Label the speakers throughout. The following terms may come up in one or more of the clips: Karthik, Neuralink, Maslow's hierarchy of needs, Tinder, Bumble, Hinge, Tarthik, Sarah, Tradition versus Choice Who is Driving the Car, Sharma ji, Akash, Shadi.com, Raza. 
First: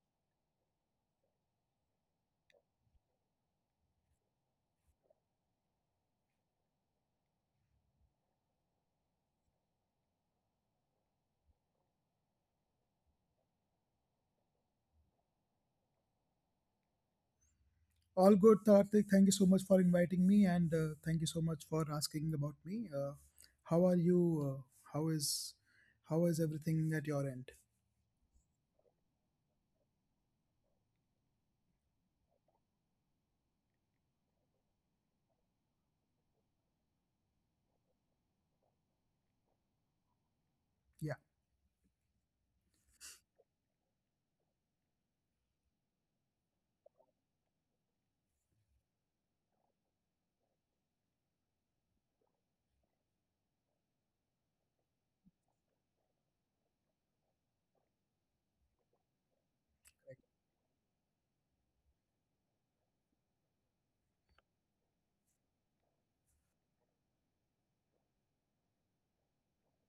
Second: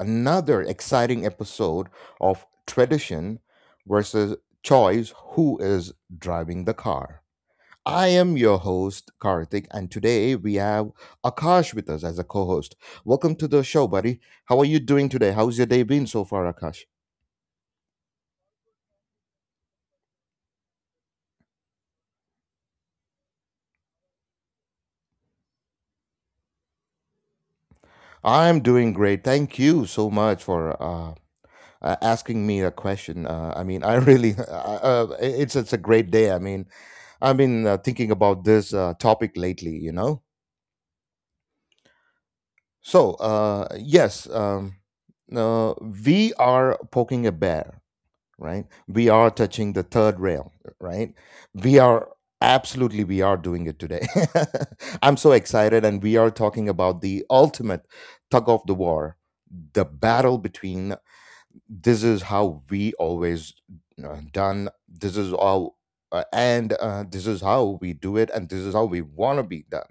Speaker 1: another exciting episode of Tradition versus Choice. Who is Driving the Car? I am your host, Karthik, and today we have Akash with us as a co host. Welcome to the show, buddy. How are you doing today? How's your day been so far, Akash?
Speaker 2: All good, Tarthik. Thank you so much for inviting me, and thank you so much for asking about me. How are you? Uh, how is how is everything at your end?
Speaker 1: I'm doing great. Thank you so much for asking me a question. I mean, I really, it's a great day. I mean, I've been thinking about this topic lately. You know,
Speaker 2: Yeah.
Speaker 1: so yes, we are poking a bear, right? We are touching the third rail, right? We are absolutely we are doing it today. I'm so excited, and we are talking about the ultimate tug of the war, the battle between this is how we always done, this is how and this is how we do it, and this is how we want to be done,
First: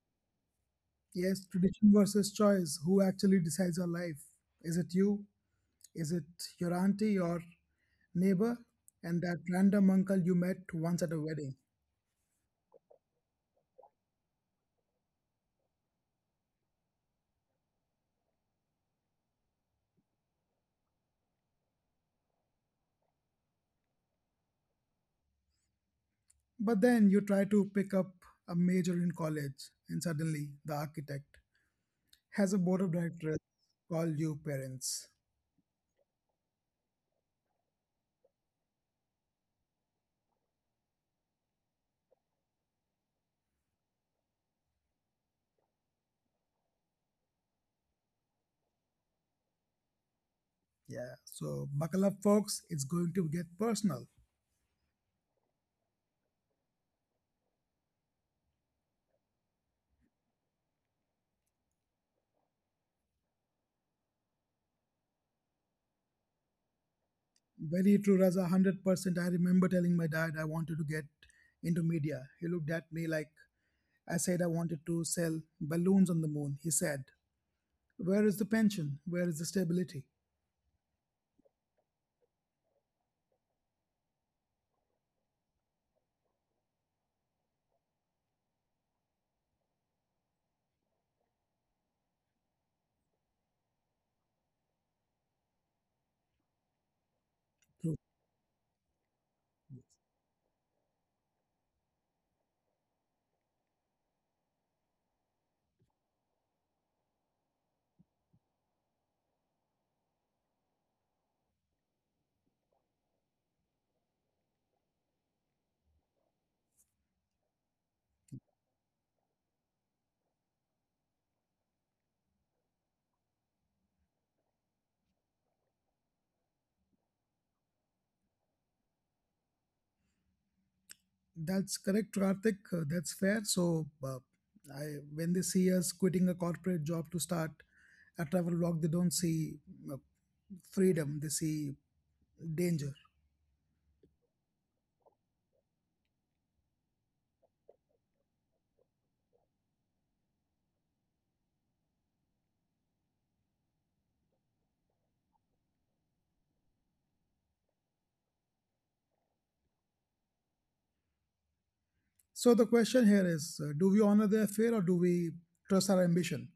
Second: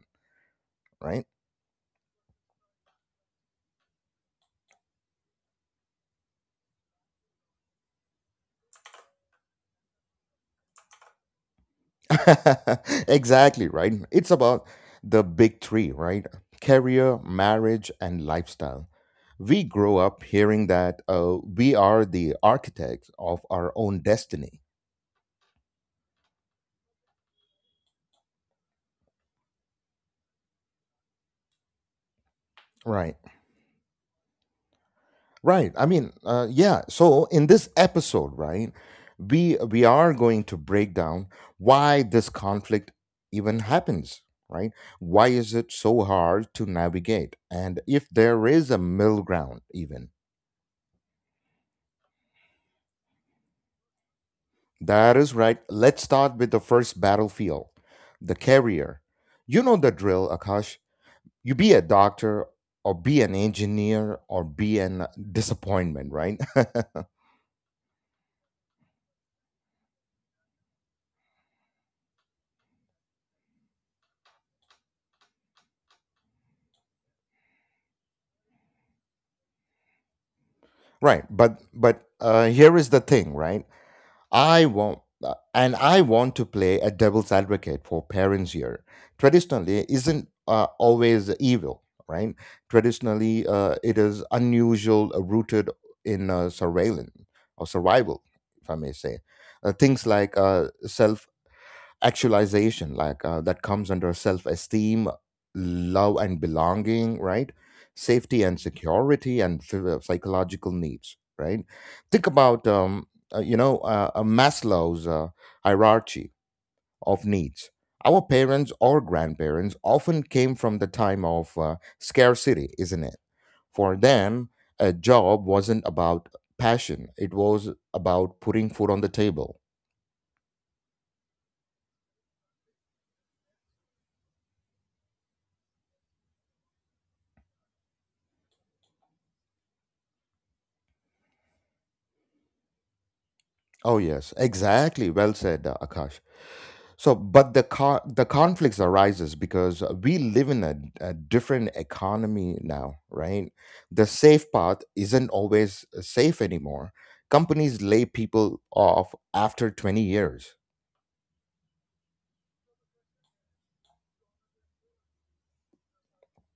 Speaker 1: right?
Speaker 2: Yes, tradition versus choice. Who actually decides your life? Is it you? Is it your auntie, your neighbor, and that random uncle you met once at a wedding?
Speaker 1: Exactly, right. It's about the big three, right? Career, marriage and lifestyle. We grow up hearing that we are the architects of our own destiny.
Speaker 2: But then you try to pick up a major in college, and suddenly the architect has a board of
Speaker 1: Right.
Speaker 2: directors call you parents.
Speaker 1: Right, I mean, yeah, so in this episode, right, we are going to break down why this conflict even happens, right? Why is it so hard to navigate, and if there is a middle ground even?
Speaker 2: Yeah, so buckle up, folks. It's going to get personal.
Speaker 1: That is right. Let's start with the first battlefield, the carrier. You know the drill, Akash. You be a doctor or be an engineer or be an disappointment, right?
Speaker 2: Very true, Raza. 100%. I remember telling my dad I wanted to get into media. He looked at me like I said I wanted to sell balloons on the moon. He said, where is the pension? Where is the stability?
Speaker 1: Right, but here is the thing, right? I want, and I want to play a devil's advocate for parents here. Traditionally, isn't always evil, right? Traditionally, it is unusual, rooted in surveillance or survival, if I may say. Things like self actualization, like that comes under self-esteem, love and belonging, right? Safety and security and psychological needs, right? Think about Maslow's hierarchy of needs. Our parents or grandparents often came from the time of scarcity, isn't it? For them, a job wasn't about passion. It was about putting food on the table.
Speaker 2: That's correct, Karthik. That's fair. I, when they see us quitting a corporate job to start a travel blog, they don't see uh, freedom, they see danger.
Speaker 1: Oh yes, exactly, well said, Akash. So, but the conflicts arises because we live in a different economy now, right? The safe path isn't always safe anymore. Companies lay people off after 20 years.
Speaker 2: So, the question here is do we honor their fear or do we trust our ambition?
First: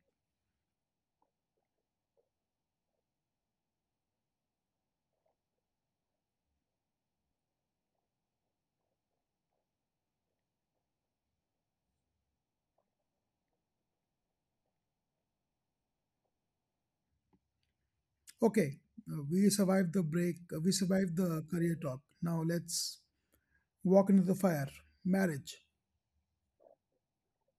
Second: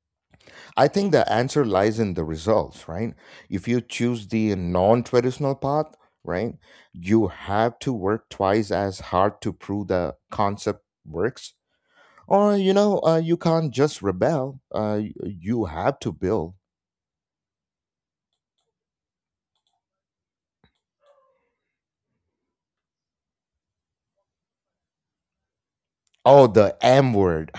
Speaker 1: I think the answer lies in the results, right? If you choose the non-traditional path, right, you have to work twice as hard to prove the concept works. Or, you know, you can't just rebel. You have to build.
Speaker 2: Okay, we survived the break, we survived the career talk. Now, let's walk into the fire marriage.
Speaker 1: Oh, the M word.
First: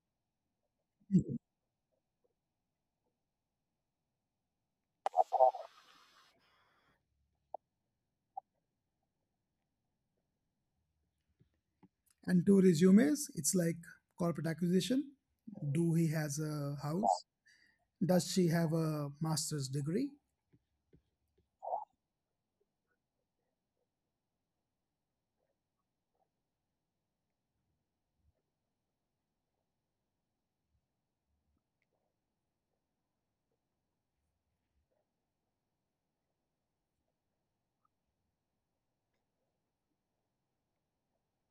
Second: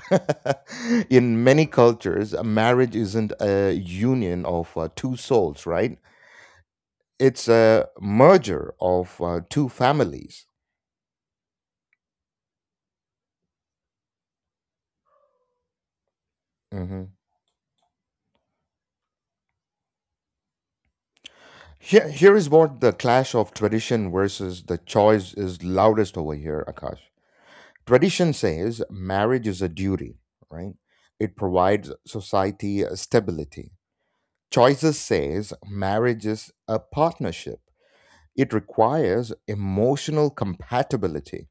Speaker 2: Mhm.
Speaker 1: In many cultures, a marriage isn't a union of two souls, right? It's a merger of two families.
Speaker 2: And two resumes, it's like corporate acquisition. Do he has a
Speaker 1: Mhm.
Speaker 2: house? Does she have a master's degree?
Speaker 1: Here, here is what the clash of tradition versus the choice is loudest over here, Akash. Tradition says marriage is a duty, right? It provides society stability. Choices says marriage is a partnership. It requires emotional compatibility.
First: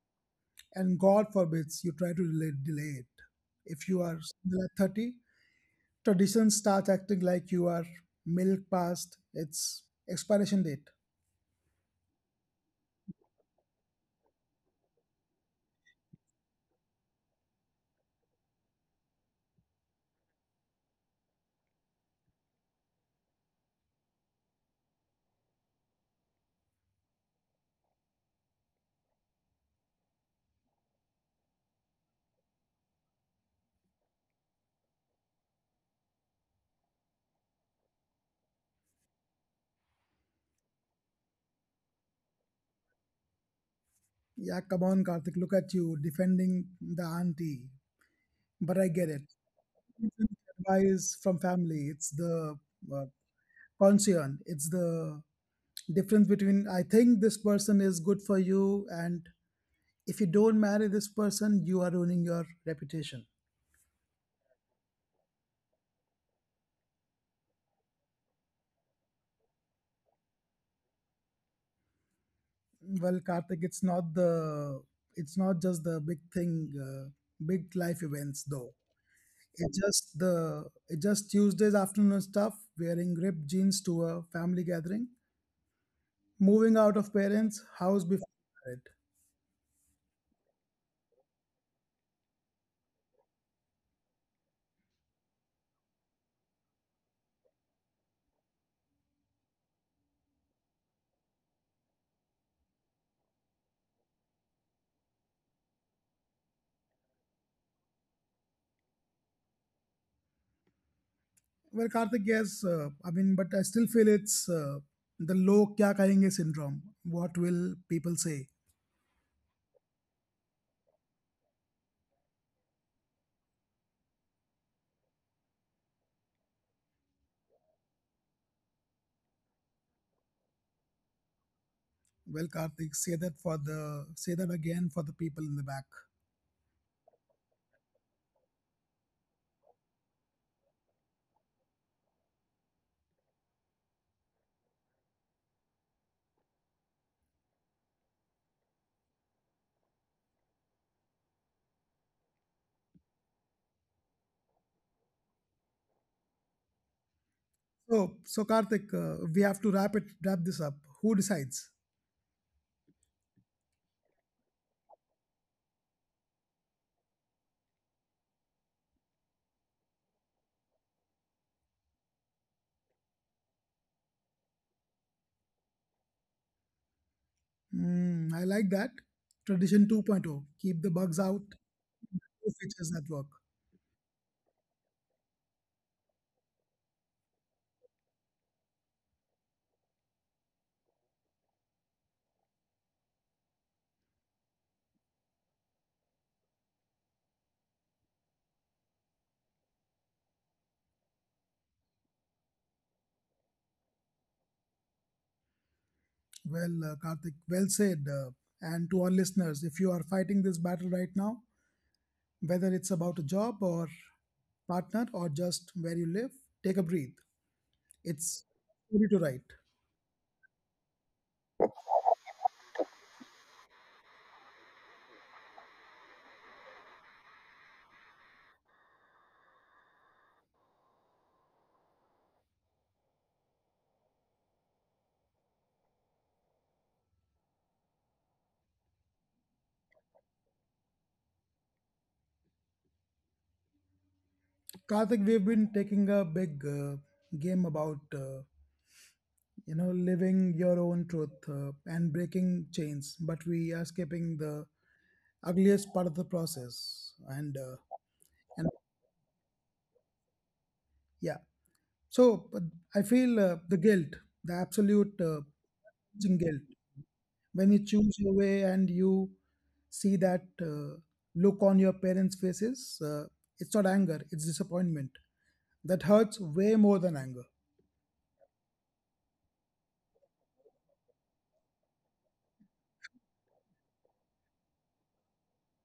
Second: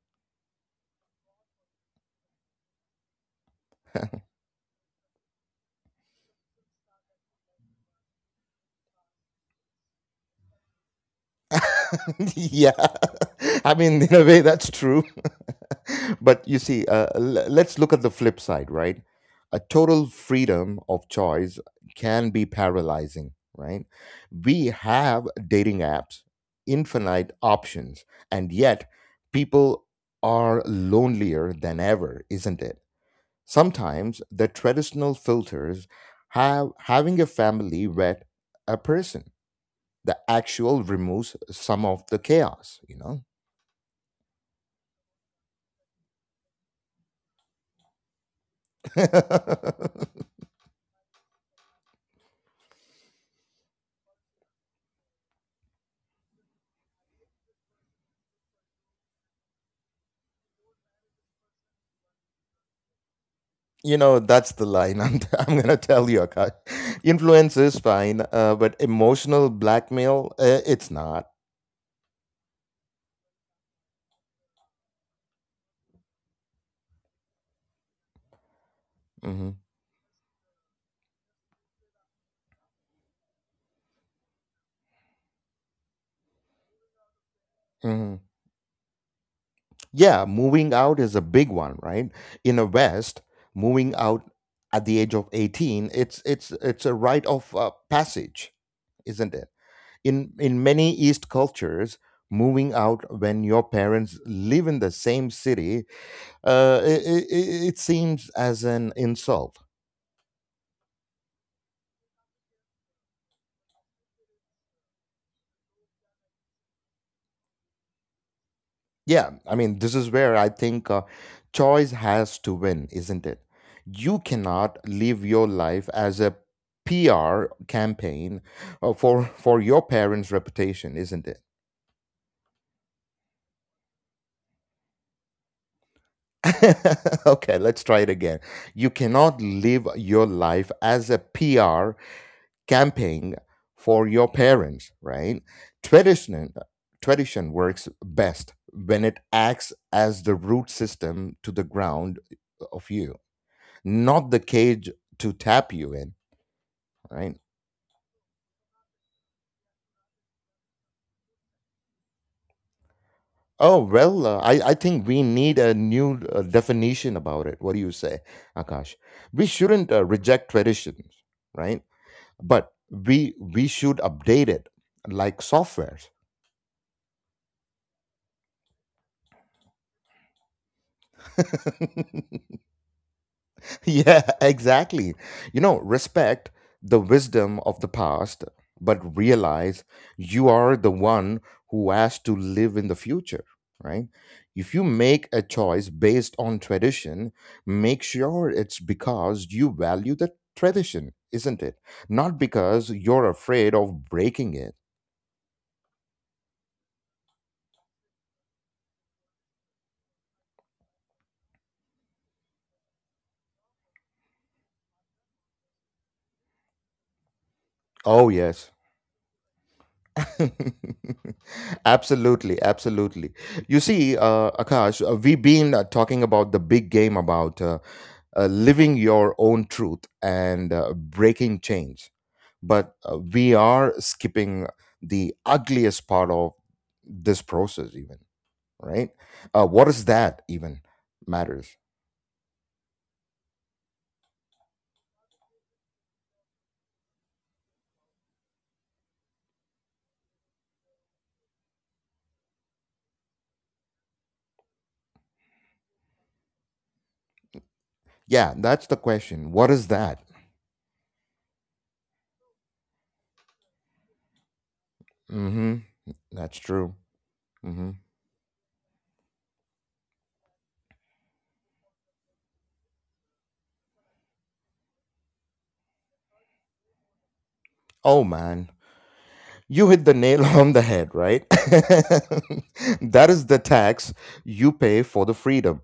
Speaker 2: And God forbids you try to delay, delay it. If you are still at 30, traditions start acting like you are milk past its expiration date.
Speaker 1: Yeah. I mean, in a way, that's true. But you see, let's look at the flip side, right? A total freedom of choice can be paralyzing, right? We have dating apps, infinite options, and yet people are lonelier than ever, isn't it? Sometimes the traditional filters have having a family vet a person. The actual removes some of the chaos, you know.
Speaker 2: Yeah, come on, Karthik, look at you defending the auntie. But I get it. Advice from family, it's the uh, concern, it's the difference between I think this person is good for you and if you don't marry this person, you are ruining your reputation.
Speaker 1: You know, that's the line I'm, I'm gonna tell you, Akash. Influence is fine, but emotional blackmail, it's not.
Speaker 2: Well, Karthik, it's not just the big thing, big life events though.
Speaker 1: Hmm.
Speaker 2: It's just Tuesdays afternoon stuff, wearing ripped jeans to a family gathering, moving out of parents' house
Speaker 1: Hmm.
Speaker 2: before married.
Speaker 1: Yeah, moving out is a big one, right? In the west, moving out at the age of 18, it's a rite of passage, isn't it? In many east cultures, moving out when your parents live in the same city, it seems as an insult.
Speaker 2: Well, Karthik, yes, I mean, but I still feel it's the "log kya kahenge" syndrome. What will people say?
Speaker 1: Yeah, I mean, this is where I think choice has to win, isn't it? You cannot live your life as a PR campaign, for your parents reputation, isn't it?
Speaker 2: Well, Karthik, say that again for the people in the back.
Speaker 1: Okay, let's try it again. You cannot live your life as a PR camping for your parents, right? Tradition, tradition works best when it acts as the root system to the ground of you, not the cage to tap you in, right?
Speaker 2: So, Karthik, we have to wrap this up. Who decides?
Speaker 1: Oh well, I think we need a new definition about it. What do you say, Akash? We shouldn't reject traditions, right? But we should update it like software.
Speaker 2: Mm, I like that. Tradition 2.0. Keep the bugs out. New features that work.
Speaker 1: Yeah, exactly. You know, respect the wisdom of the past, but realize you are the one who has to live in the future, right? If you make a choice based on tradition, make sure it's because you value the tradition, isn't it? Not because you're afraid of breaking it.
Speaker 2: Well, Karthik, well said. And to our listeners, if you are fighting this battle right now, whether it's about a job or partner or just where you live, take a breath.
Speaker 1: Oh,
Speaker 2: It's
Speaker 1: yes.
Speaker 2: a story to write.
Speaker 1: Absolutely, absolutely. You see, Akash, we've been talking about the big game about living your own truth and breaking chains, but we are skipping the ugliest part of this process, even, right? What is that even matters?
Speaker 2: Karthik, we've been taking a big game about you know living your own truth and breaking chains, but we are skipping the ugliest part of the process.
Speaker 1: Yeah,
Speaker 2: And
Speaker 1: that's the question. What is that?
Speaker 2: yeah, so but I feel the guilt, the absolute
Speaker 1: Mm-hmm.
Speaker 2: choosing
Speaker 1: That's
Speaker 2: guilt
Speaker 1: true.
Speaker 2: when you
Speaker 1: Mm-hmm.
Speaker 2: choose your way and you see that look on your parents' faces. It's not anger; it's disappointment. That hurts way more than anger.
Speaker 1: Oh man, you hit the nail on the head, right? That is the tax you pay for the freedom.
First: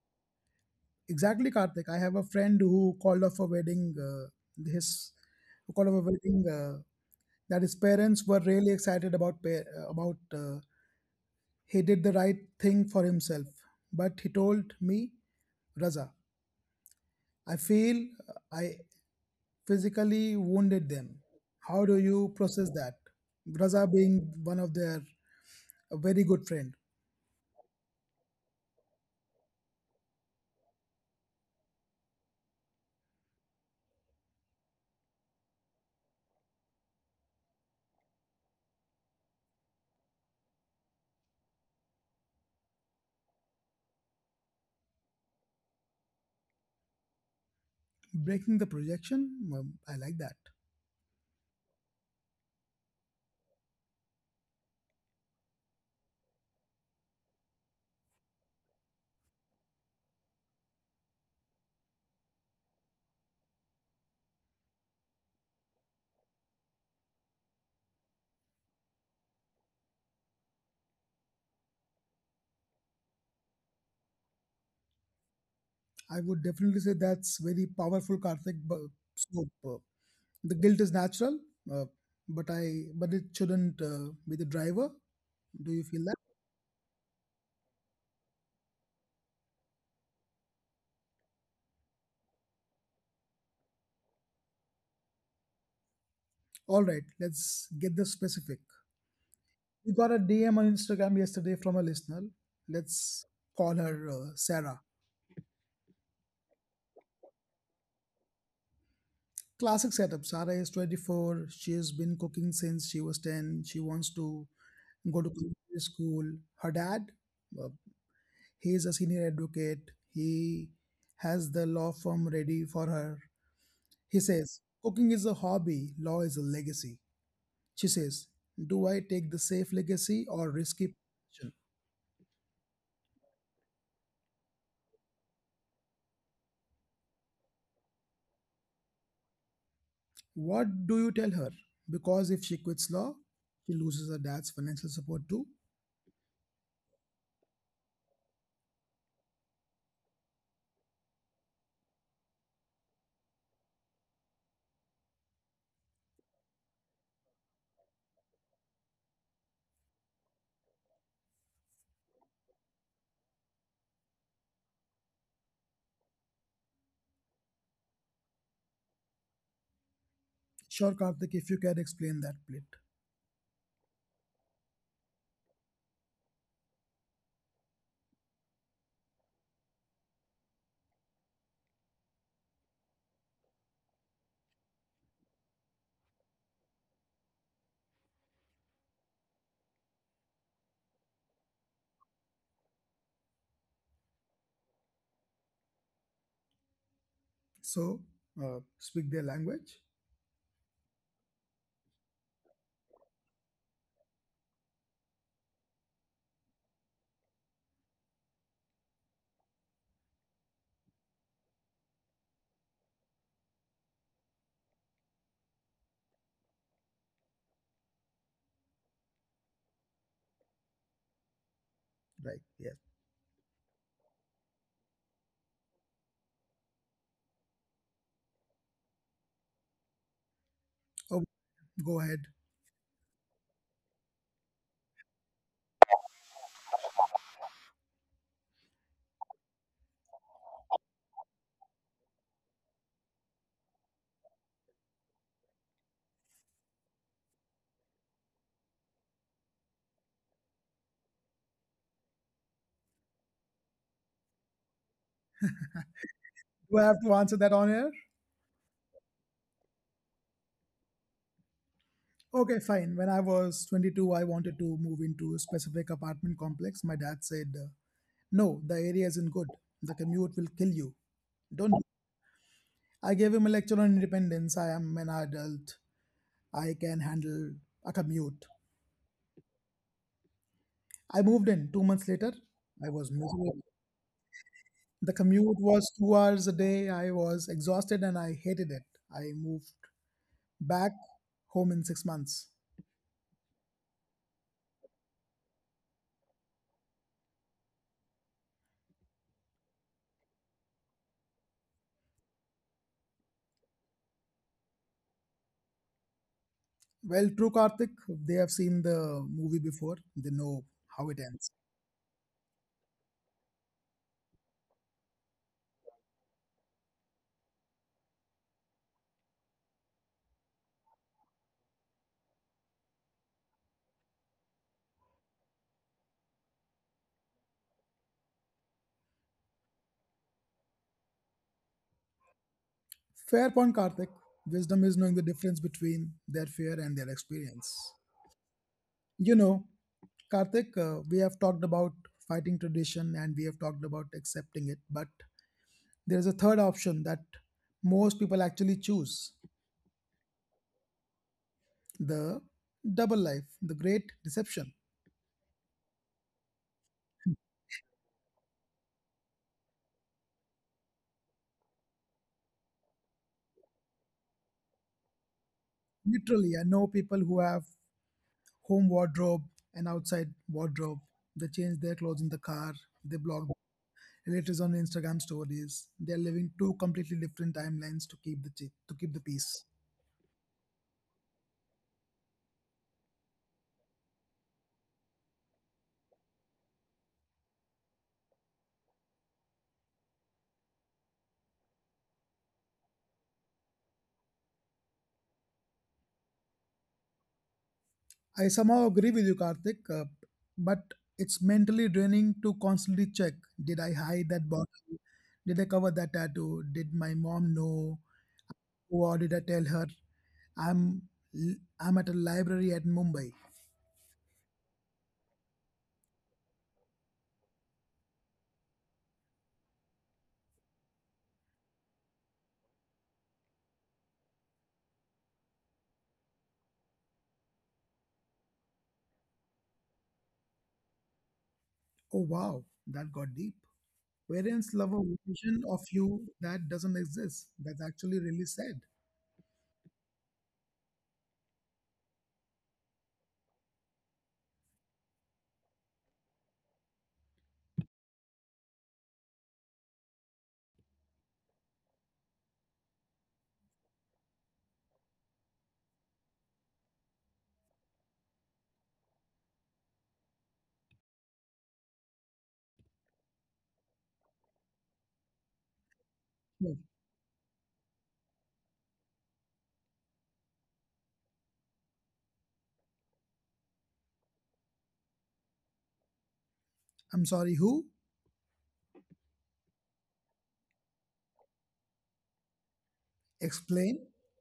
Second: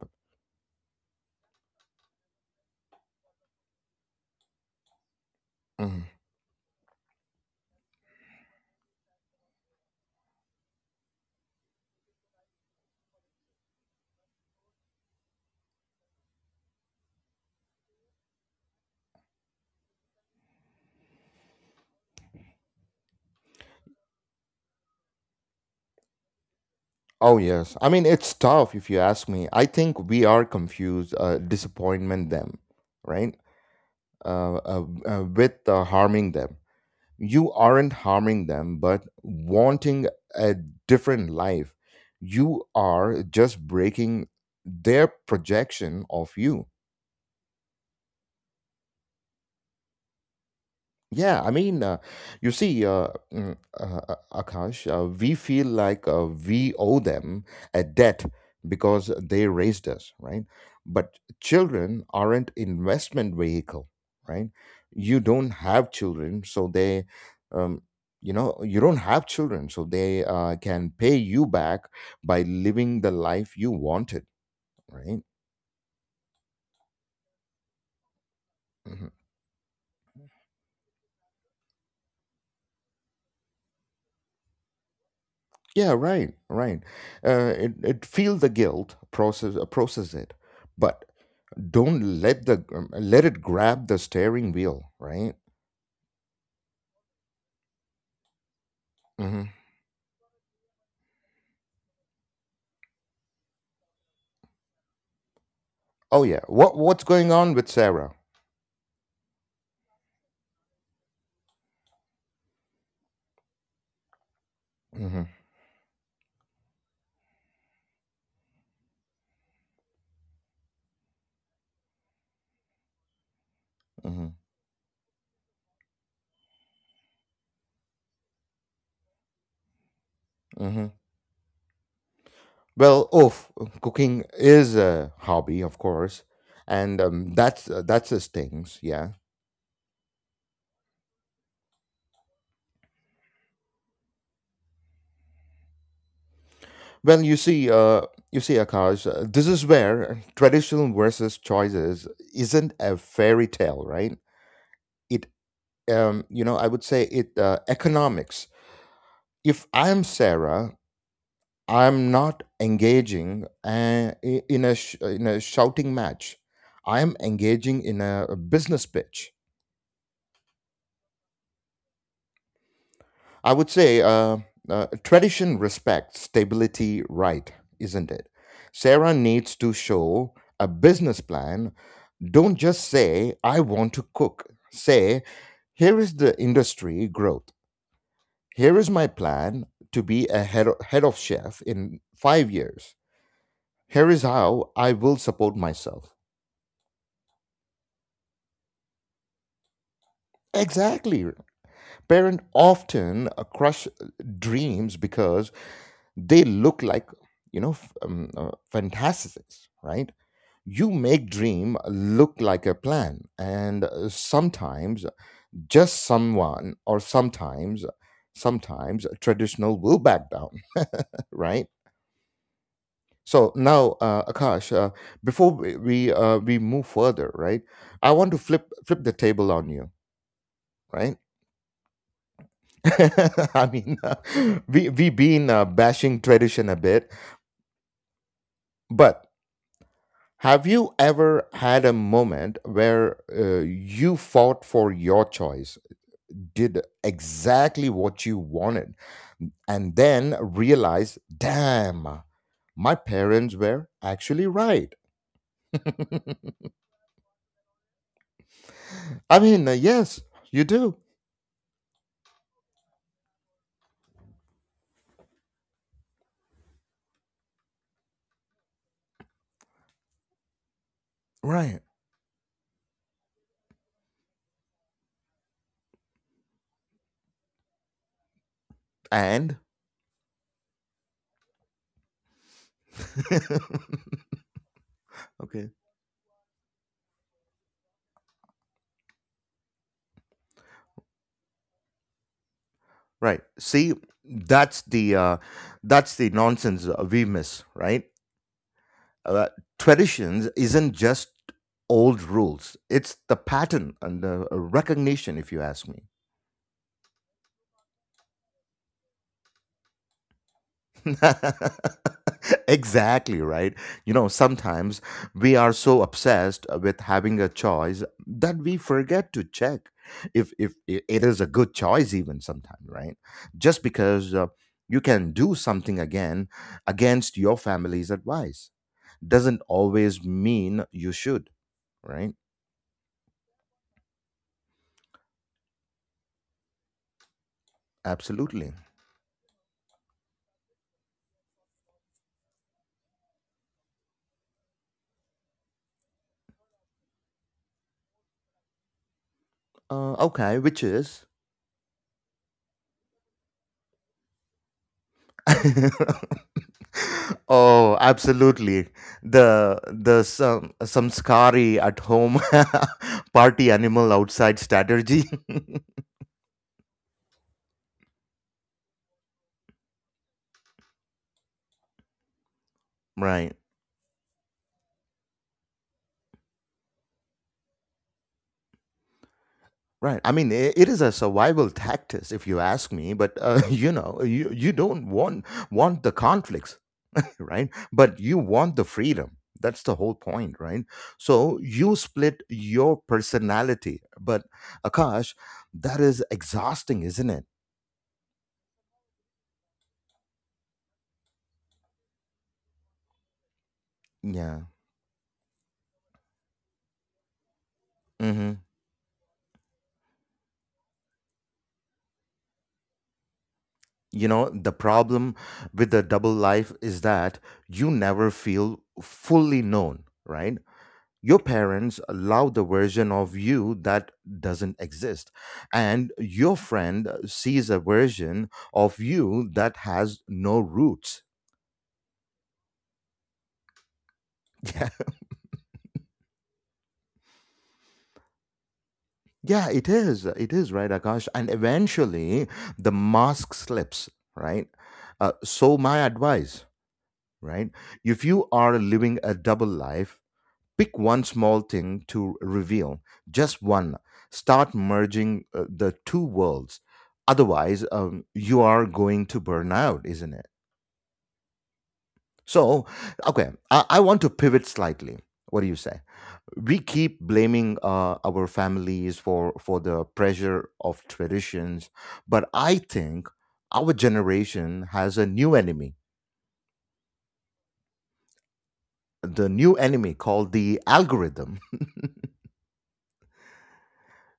Speaker 2: Exactly, Karthik. I have a friend who called off a wedding. His who called off a
Speaker 1: Mhm.
Speaker 2: wedding that his parents were really excited about. He did the right thing for himself, but he told me, Raza, I feel I physically wounded them. How do you process that? Raza being one of their a very good friend,
Speaker 1: Oh, yes. I mean, it's tough if you ask me. I think we are confused, disappointment them, right? With harming them. You aren't harming them, but wanting a different life. You are just breaking their projection of you.
Speaker 2: breaking the projection. I like that.
Speaker 1: Yeah, I mean, Akash, we feel like we owe them a debt because they raised us, right? But children aren't investment vehicle, right? You don't have children, so they, um, you know, you don't have children, so they can pay you back by living the life you wanted, right?
Speaker 2: I would definitely say that's very powerful, Karthik.
Speaker 1: Mhm.
Speaker 2: So, the guilt is natural, uh, but I but it shouldn't be the driver. Do you
Speaker 1: Yeah,
Speaker 2: feel that?
Speaker 1: right, right. It feel the guilt, process, process it, but don't let the let it grab the steering wheel, right?
Speaker 2: All right, let's get this specific.
Speaker 1: Hmm.
Speaker 2: We got a DM on Instagram yesterday from a listener. Let's call her Sarah.
Speaker 1: Oh yeah, what what's going on with Sarah?
Speaker 2: Classic setup. Sarah is 24. She has been cooking since she was 10. She wants to go
Speaker 1: Hmm.
Speaker 2: to culinary school. Her dad, uh, he is a senior advocate. He has the law firm ready for her. He
Speaker 1: Hmm.
Speaker 2: says, cooking is a hobby, law is a legacy. She says, do I take the safe legacy or
Speaker 1: Hmm.
Speaker 2: risky position?
Speaker 1: Well, oof, cooking is a hobby, of course, and that's his things. Yeah.
Speaker 2: What do you tell her? Because if she quits law, she loses her dad's financial support too.
Speaker 1: Well, you see, Akash, this is where traditional versus choices isn't a fairy tale, right? It, you know, I would say it economics. If I'm Sarah, I'm not engaging in in a shouting match. I am engaging in a business pitch.
Speaker 2: Sure, Karthik, if you can explain that bit.
Speaker 1: I would say tradition respects stability, right? Isn't it? Sarah needs to show a business plan. Don't just say I want to cook. Say here is the industry growth. Here is my plan to be a head, head of chef in 5 years. Here is how I will support myself.
Speaker 2: So speak their language.
Speaker 1: Exactly. Parent often crush dreams because they look like, you know, fantasies, right? You make dream look like a plan, and sometimes just someone, or sometimes, sometimes traditional will back down, right?
Speaker 2: Right, yes.
Speaker 1: So now, Akash, before we we move further, right? I want to flip the table on you, right?
Speaker 2: Oh, go ahead.
Speaker 1: I mean, we've been bashing tradition a bit, but have you ever had a moment where you fought for your choice, did exactly what you wanted, and then realized, damn, my parents were actually right?
Speaker 2: Do I have to answer that on air?
Speaker 1: I mean, yes, you do,
Speaker 2: Okay, fine. When I was 22, I wanted to move into a specific apartment complex. My dad said, no, the area isn't good. The commute will kill you. Don't.
Speaker 1: right?
Speaker 2: I gave him a lecture on independence. I am an adult. I can handle a commute.
Speaker 1: And
Speaker 2: I moved in 2 months later. I was miserable. The commute
Speaker 1: okay,
Speaker 2: was 2 hours a day. I was exhausted and I hated it. I moved back home in 6 months.
Speaker 1: right. See, that's the uh, that's the nonsense we miss, right? uh, Traditions isn't just old rules. It's the pattern and the recognition, if you ask me.
Speaker 2: Well, true, Karthik, they have seen the movie before. They know how it ends.
Speaker 1: Exactly, right. You know, sometimes we are so obsessed with having a choice that we forget to check if it is a good choice even sometimes, right? Just because you can do something again against your family's advice doesn't always mean you should, right?
Speaker 2: Fair point, Karthik. Wisdom is knowing the difference between their fear and their experience.
Speaker 1: Absolutely.
Speaker 2: You know, Karthik, we have talked about fighting tradition and we have talked about accepting it, but there is a third option that most people actually choose
Speaker 1: Okay, which is?
Speaker 2: the double life, the great deception.
Speaker 1: Oh, absolutely. The some samskari at home, party animal outside strategy.
Speaker 2: Literally, I know people who have home wardrobe and outside wardrobe. They change their clothes in the car, they blog
Speaker 1: Right.
Speaker 2: relatives on Instagram stories. They are living two completely different timelines to keep the peace.
Speaker 1: Right. I mean, I it is a survival tactic, if you ask me. But you know, you don't want the conflicts, right? But you want the freedom. That's the whole point, right? So you split your personality. But Akash, that is exhausting, isn't it?
Speaker 2: I somehow agree with you, Karthik, but it's mentally draining to constantly check. Did I hide that
Speaker 1: Yeah.
Speaker 2: bottle? Did I cover that tattoo? Did my mom know?
Speaker 1: Hmm.
Speaker 2: Or did I tell her? I'm I'm at a library at Mumbai.
Speaker 1: You know, the problem with the double life is that you never feel fully known, right? Your parents allow the version of you that doesn't exist, and your friend sees a version of you that has no roots.
Speaker 2: Oh wow, that got deep. Parents
Speaker 1: Yeah,
Speaker 2: love a version of you that doesn't exist. That's actually really sad.
Speaker 1: yeah, it is. It is, right, Akash? And eventually the mask slips, right? So, my advice, right? If you are living a double life, pick one small thing to reveal, just one. Start merging the two worlds. Otherwise, you are going to burn out, isn't it? So, okay, I want to pivot slightly. What do you say?
Speaker 2: No,
Speaker 1: We keep blaming our families for the pressure of traditions, but I think our generation has a new enemy.
Speaker 2: I'm sorry, who?
Speaker 1: The new enemy called the algorithm.
Speaker 2: Explain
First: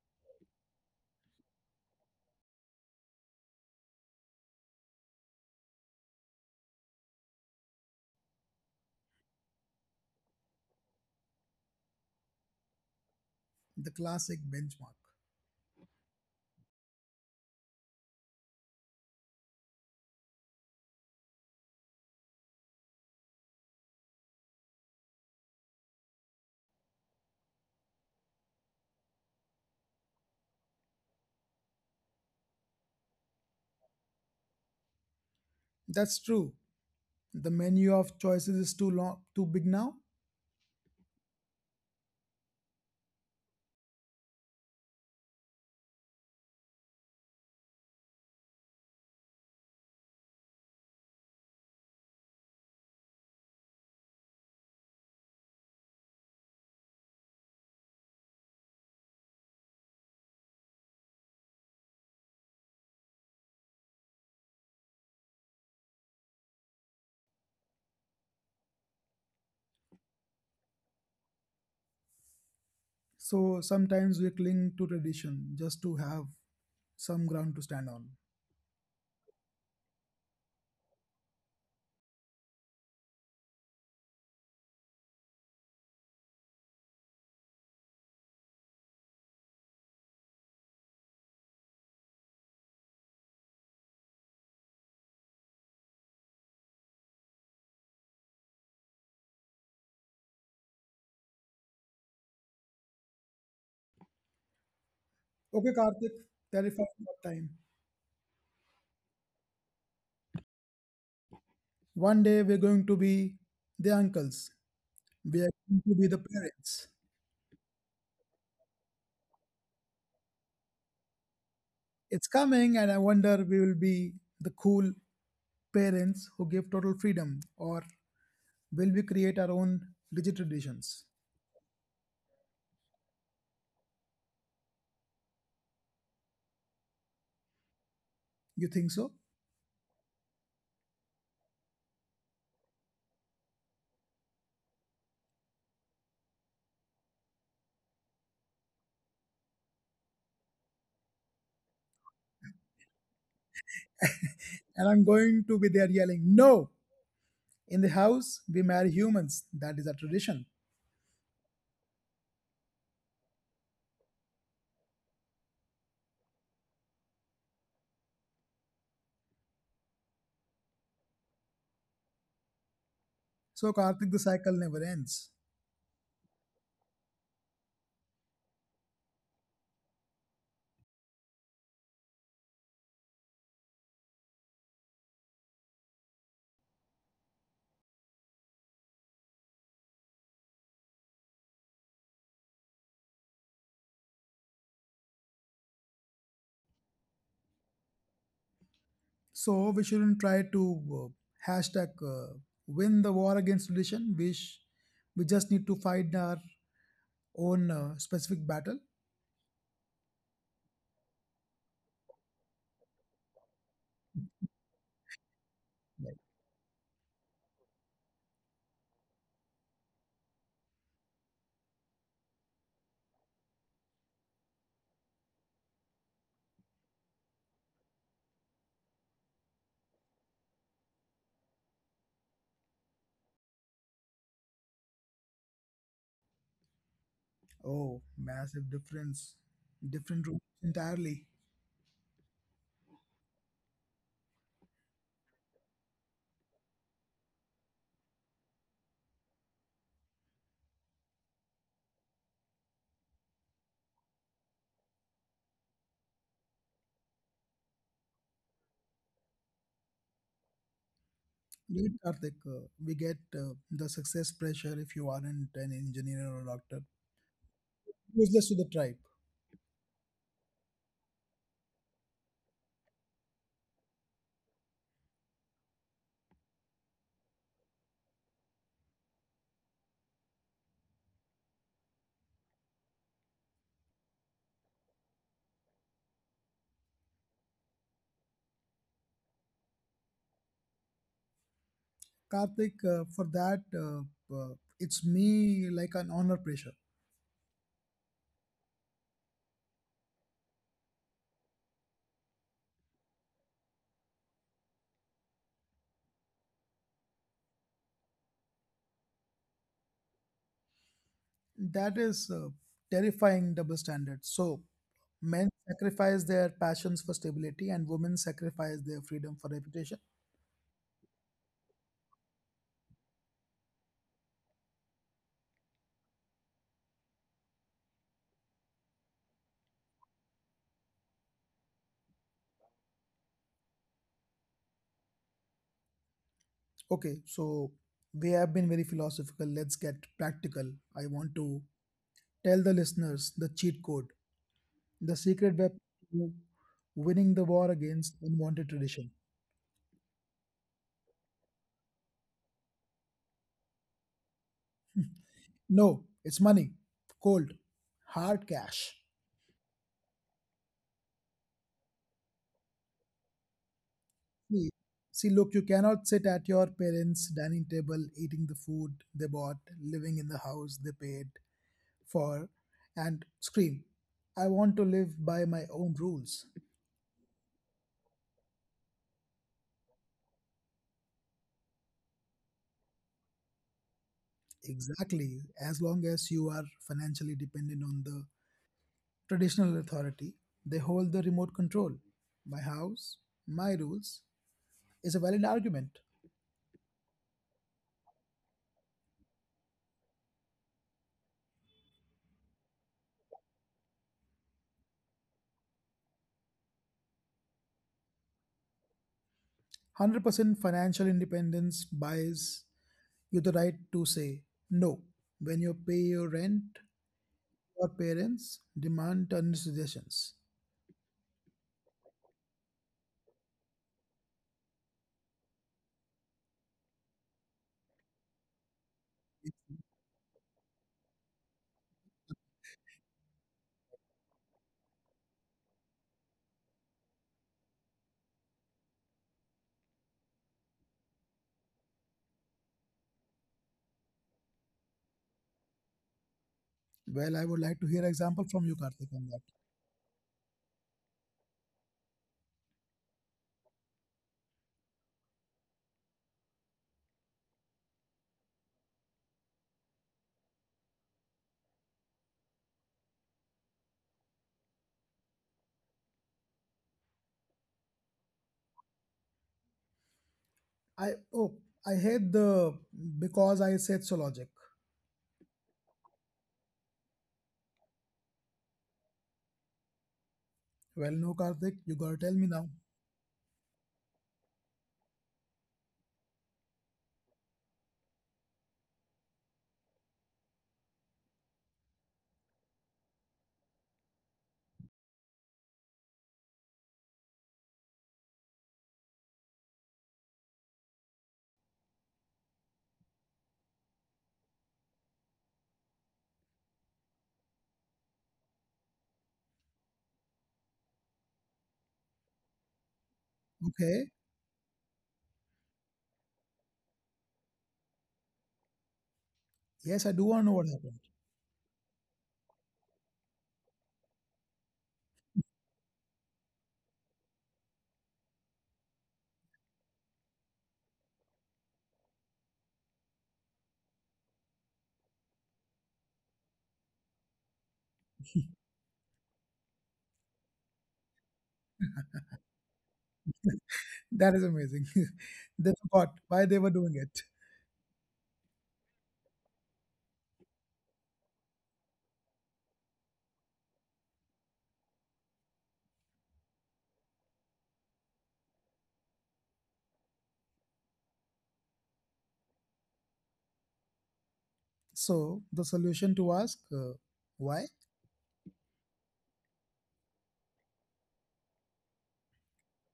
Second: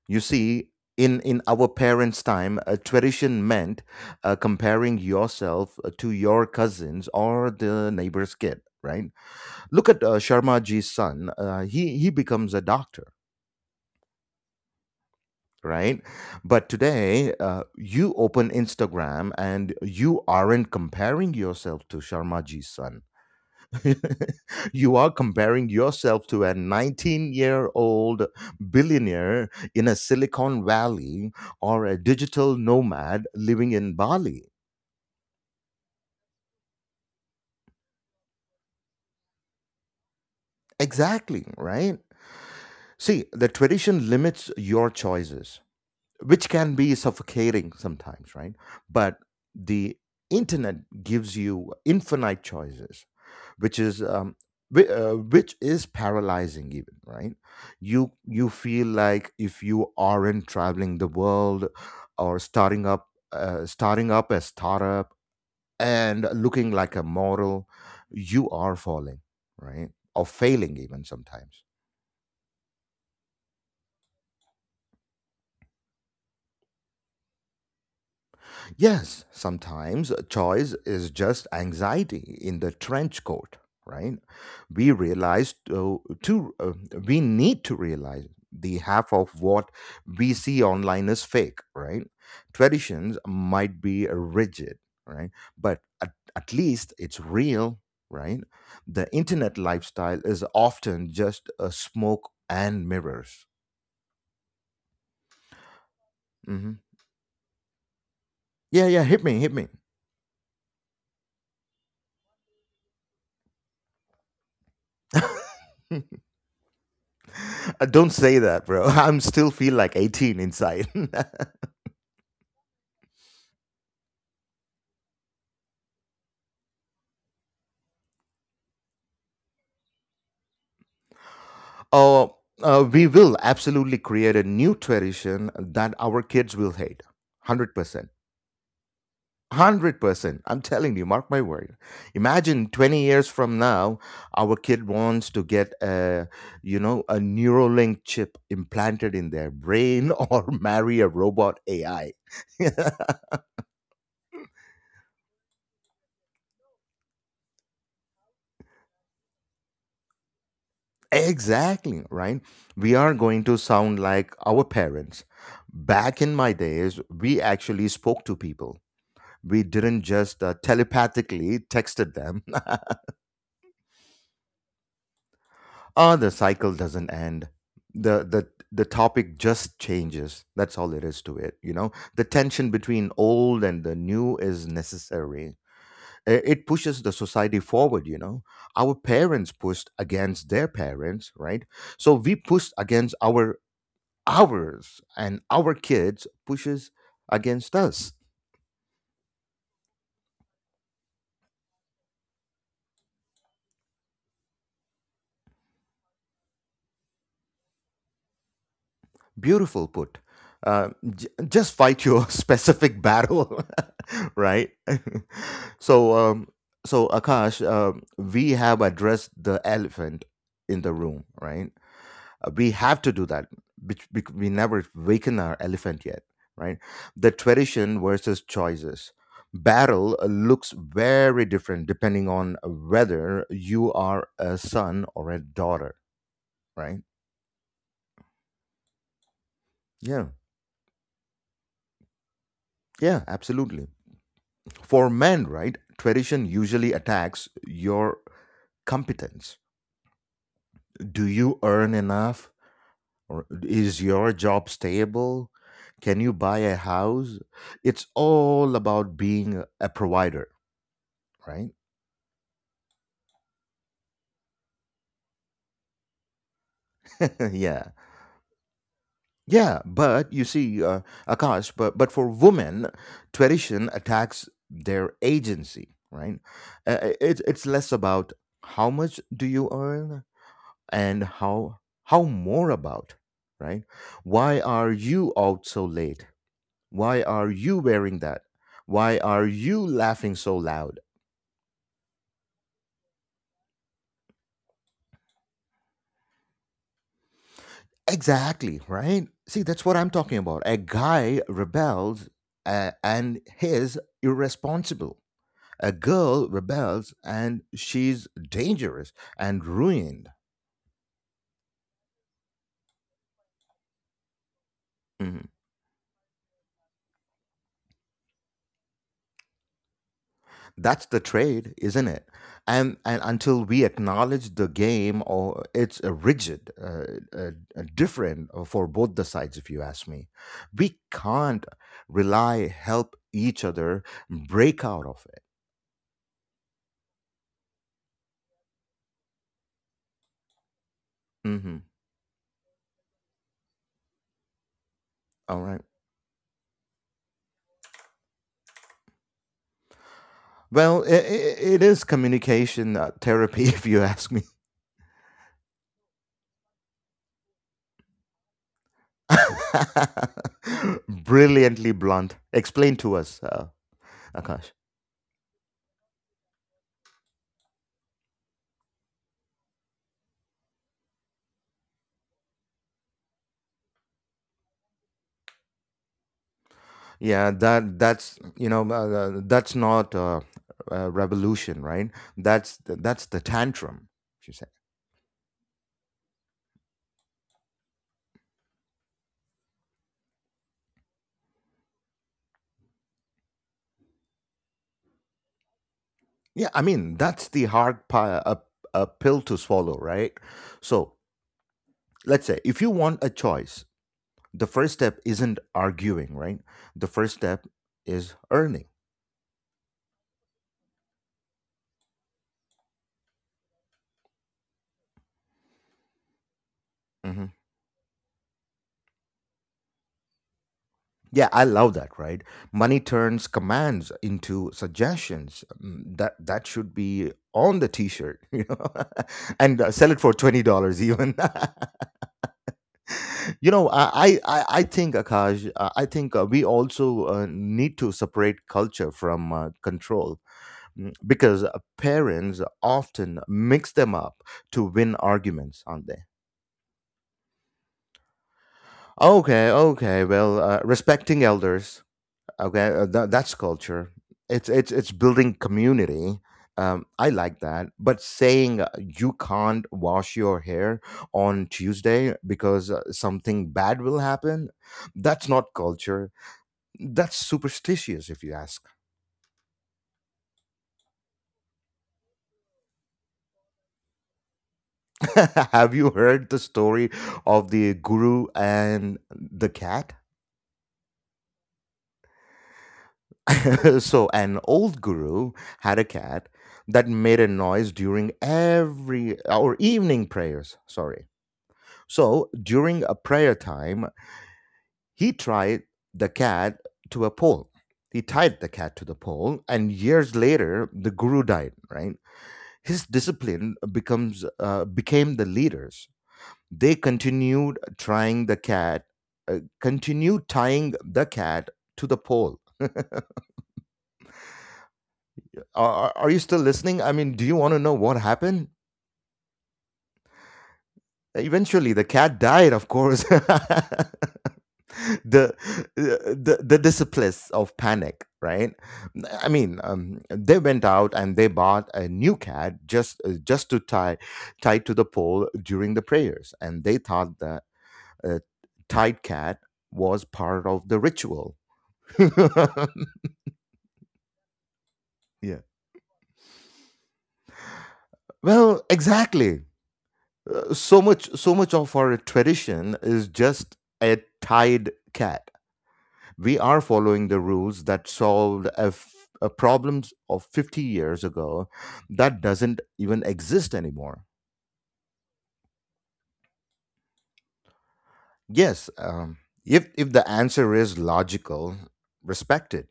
Speaker 1: You see, in our parents' time, a tradition meant comparing yourself to your cousins or the neighbor's kid, right? Look at Sharma ji's son. He becomes a doctor,
Speaker 2: the classic benchmark.
Speaker 1: right? But today, you open Instagram and you aren't comparing yourself to Sharma ji's son. You are comparing yourself to a 19-year-old billionaire in a Silicon Valley or a digital nomad living in Bali.
Speaker 2: That's true. The menu of choices is too long, too big now.
Speaker 1: Exactly, right? See, the tradition limits your choices, which can be suffocating sometimes, right? But the internet gives you infinite choices, which is which is paralyzing even, right? You feel like if you aren't traveling the world or starting up a startup and looking like a model, you are falling, right? Or failing even sometimes.
Speaker 2: So sometimes we cling to tradition just to have some ground to stand on.
Speaker 1: Yes, sometimes choice is just anxiety in the trench coat, right? We realize to, to uh, we need to realize the half of what we see online is fake, right? Traditions might be rigid, right? But at least it's real, right? The internet lifestyle is often just a smoke and mirrors.
Speaker 2: Okay, Karthik,
Speaker 1: Hmm.
Speaker 2: terrifying what time.
Speaker 1: Yeah, yeah, hit me, hit me.
Speaker 2: One day we're going to be the uncles. We are going to be the parents.
Speaker 1: Don't say that, bro. I'm still feel like 18 inside.
Speaker 2: It's coming, and I wonder we will be the cool parents who give total freedom, or will we create our own rigid traditions?
Speaker 1: Oh, we will absolutely create a new tradition that our kids will hate. 100%.
Speaker 2: You think so?
Speaker 1: 100%. I'm telling you, mark my word. Imagine 20 years from now, our kid wants to get a, you know, a Neuralink chip implanted in their brain, or marry a robot AI.
Speaker 2: And I'm going to be there yelling, no! In the house, we marry humans. That is a tradition.
Speaker 1: Exactly, right? We are going to sound like our parents. Back in my days, we actually spoke to people. We didn't just telepathically texted them.
Speaker 2: So, Karthik, the cycle never ends.
Speaker 1: Ah, the cycle doesn't end. The topic just changes. That's all it is to it, you know? The tension between old and the new is necessary. It pushes the society forward, you know? Our parents pushed against their parents, right? So we pushed against ours and our kids pushes against us.
Speaker 2: So, we shouldn't try to hashtag win the war against tradition. We just need to fight our own specific battle.
Speaker 1: Beautiful put. Uh, just fight your specific battle, right? so,
Speaker 2: Like,
Speaker 1: um, so Akash, we have addressed the elephant in the room, right? We have to do that we never waken our elephant yet, right? The tradition versus choices barrel looks very different depending on whether you are a son or a daughter, right?
Speaker 2: oh, massive difference. Different
Speaker 1: Yeah,
Speaker 2: routes entirely.
Speaker 1: yeah, absolutely. For men, right, tradition usually attacks your competence. Do you earn enough? Or is your job stable? Can you buy a house? It's all about being a provider, right?
Speaker 2: Great, Karthik. We get the success pressure if you aren't an engineer or a doctor.
Speaker 1: Yeah.
Speaker 2: Useless to the tribe.
Speaker 1: Yeah, but you see, Akash, but for women, tradition attacks their agency, right? It's less about how much do you earn and how more about, right? Why are you out so late? Why are you wearing that? Why are you laughing so loud?
Speaker 2: Karthik, for that, it's me like an honor pressure.
Speaker 1: Exactly, right? See, that's what I'm talking about. A guy rebels and he's irresponsible. A girl rebels and she's dangerous and ruined.
Speaker 2: That is terrifying double standard. So, men
Speaker 1: Mhm.
Speaker 2: sacrifice their passions for stability and women sacrifice their freedom for reputation.
Speaker 1: That's the trade, isn't it? And until we acknowledge the game, or it's rigid, uh, different for both the sides. If you ask me, we can't rely help each other break out of it.
Speaker 2: Okay, so we have been very philosophical. Let's get practical. I want to
Speaker 1: Mhm.
Speaker 2: tell the listeners the cheat code, the secret
Speaker 1: All
Speaker 2: weapon
Speaker 1: right.
Speaker 2: to winning the war against unwanted tradition.
Speaker 1: Well, it is communication therapy, if you ask me.
Speaker 2: No, it's money, cold, hard cash.
Speaker 1: Brilliantly blunt. Explain to us,
Speaker 2: See,
Speaker 1: Akash.
Speaker 2: see, look, you cannot sit at your parents' dining table eating the food they bought, living in the house they paid for, and scream, I want to live by my own rules.
Speaker 1: Yeah, that's you know that's not a revolution, right? That's the tantrum. She said.
Speaker 2: Exactly. As long as you are financially dependent on the traditional authority, they hold the remote control. My house, my rules is a valid argument.
Speaker 1: Yeah, I mean that's the a pill to swallow, right? So let's say if you want a choice, the first step isn't arguing, right? The first step is earning.
Speaker 2: 100% financial independence buys you the right to say no when you pay your rent
Speaker 1: Mm-hmm.
Speaker 2: your parents demand turn suggestions.
Speaker 1: Yeah, I love that, right? Money turns commands into suggestions. Mm, that that should be on the t-shirt, you know, and sell it for $20 even. You know, I think Akash, I think we also need to separate culture from control. Mm, because parents often mix them up to win arguments, aren't they?
Speaker 2: Well, I would like to hear example from you, Karthik, on that.
Speaker 1: Okay, okay. Well, respecting elders, okay, that's culture. It's building community. I like that, but saying you can't wash your hair on Tuesday because something bad will happen, that's not culture. That's superstitious, if you ask.
Speaker 2: I oh, I hate the because I said so logic.
Speaker 1: Have you heard the story of the guru and the cat?
Speaker 2: Well, no, Karthik, you gotta tell me now.
Speaker 1: So, an old guru had a cat that made a noise during every or evening prayers, sorry. So during a prayer time, he tried the cat to a pole. He tied the cat to the pole, and years later, the guru died. Right, his discipline becomes became the leaders. They continued trying the cat, continued tying the cat to the pole.
Speaker 2: Okay,
Speaker 1: Are, are you still listening? I mean, do you want to know what happened?
Speaker 2: yes, I do want to know what happened.
Speaker 1: Eventually, the cat died, of course. the the disciples of panic, right? I mean, they went out and they bought a new cat just to tie to the pole during the prayers, and they thought that a tied cat was part of the ritual.
Speaker 2: That is amazing.
Speaker 1: Yeah,
Speaker 2: They forgot why they were doing it.
Speaker 1: well, exactly. So much of our tradition is just a tied cat. We are following the rules that solved a, problems of 50 years ago that doesn't even exist anymore.
Speaker 2: So the solution to ask why?
Speaker 1: Yes, if the answer is logical, respect it.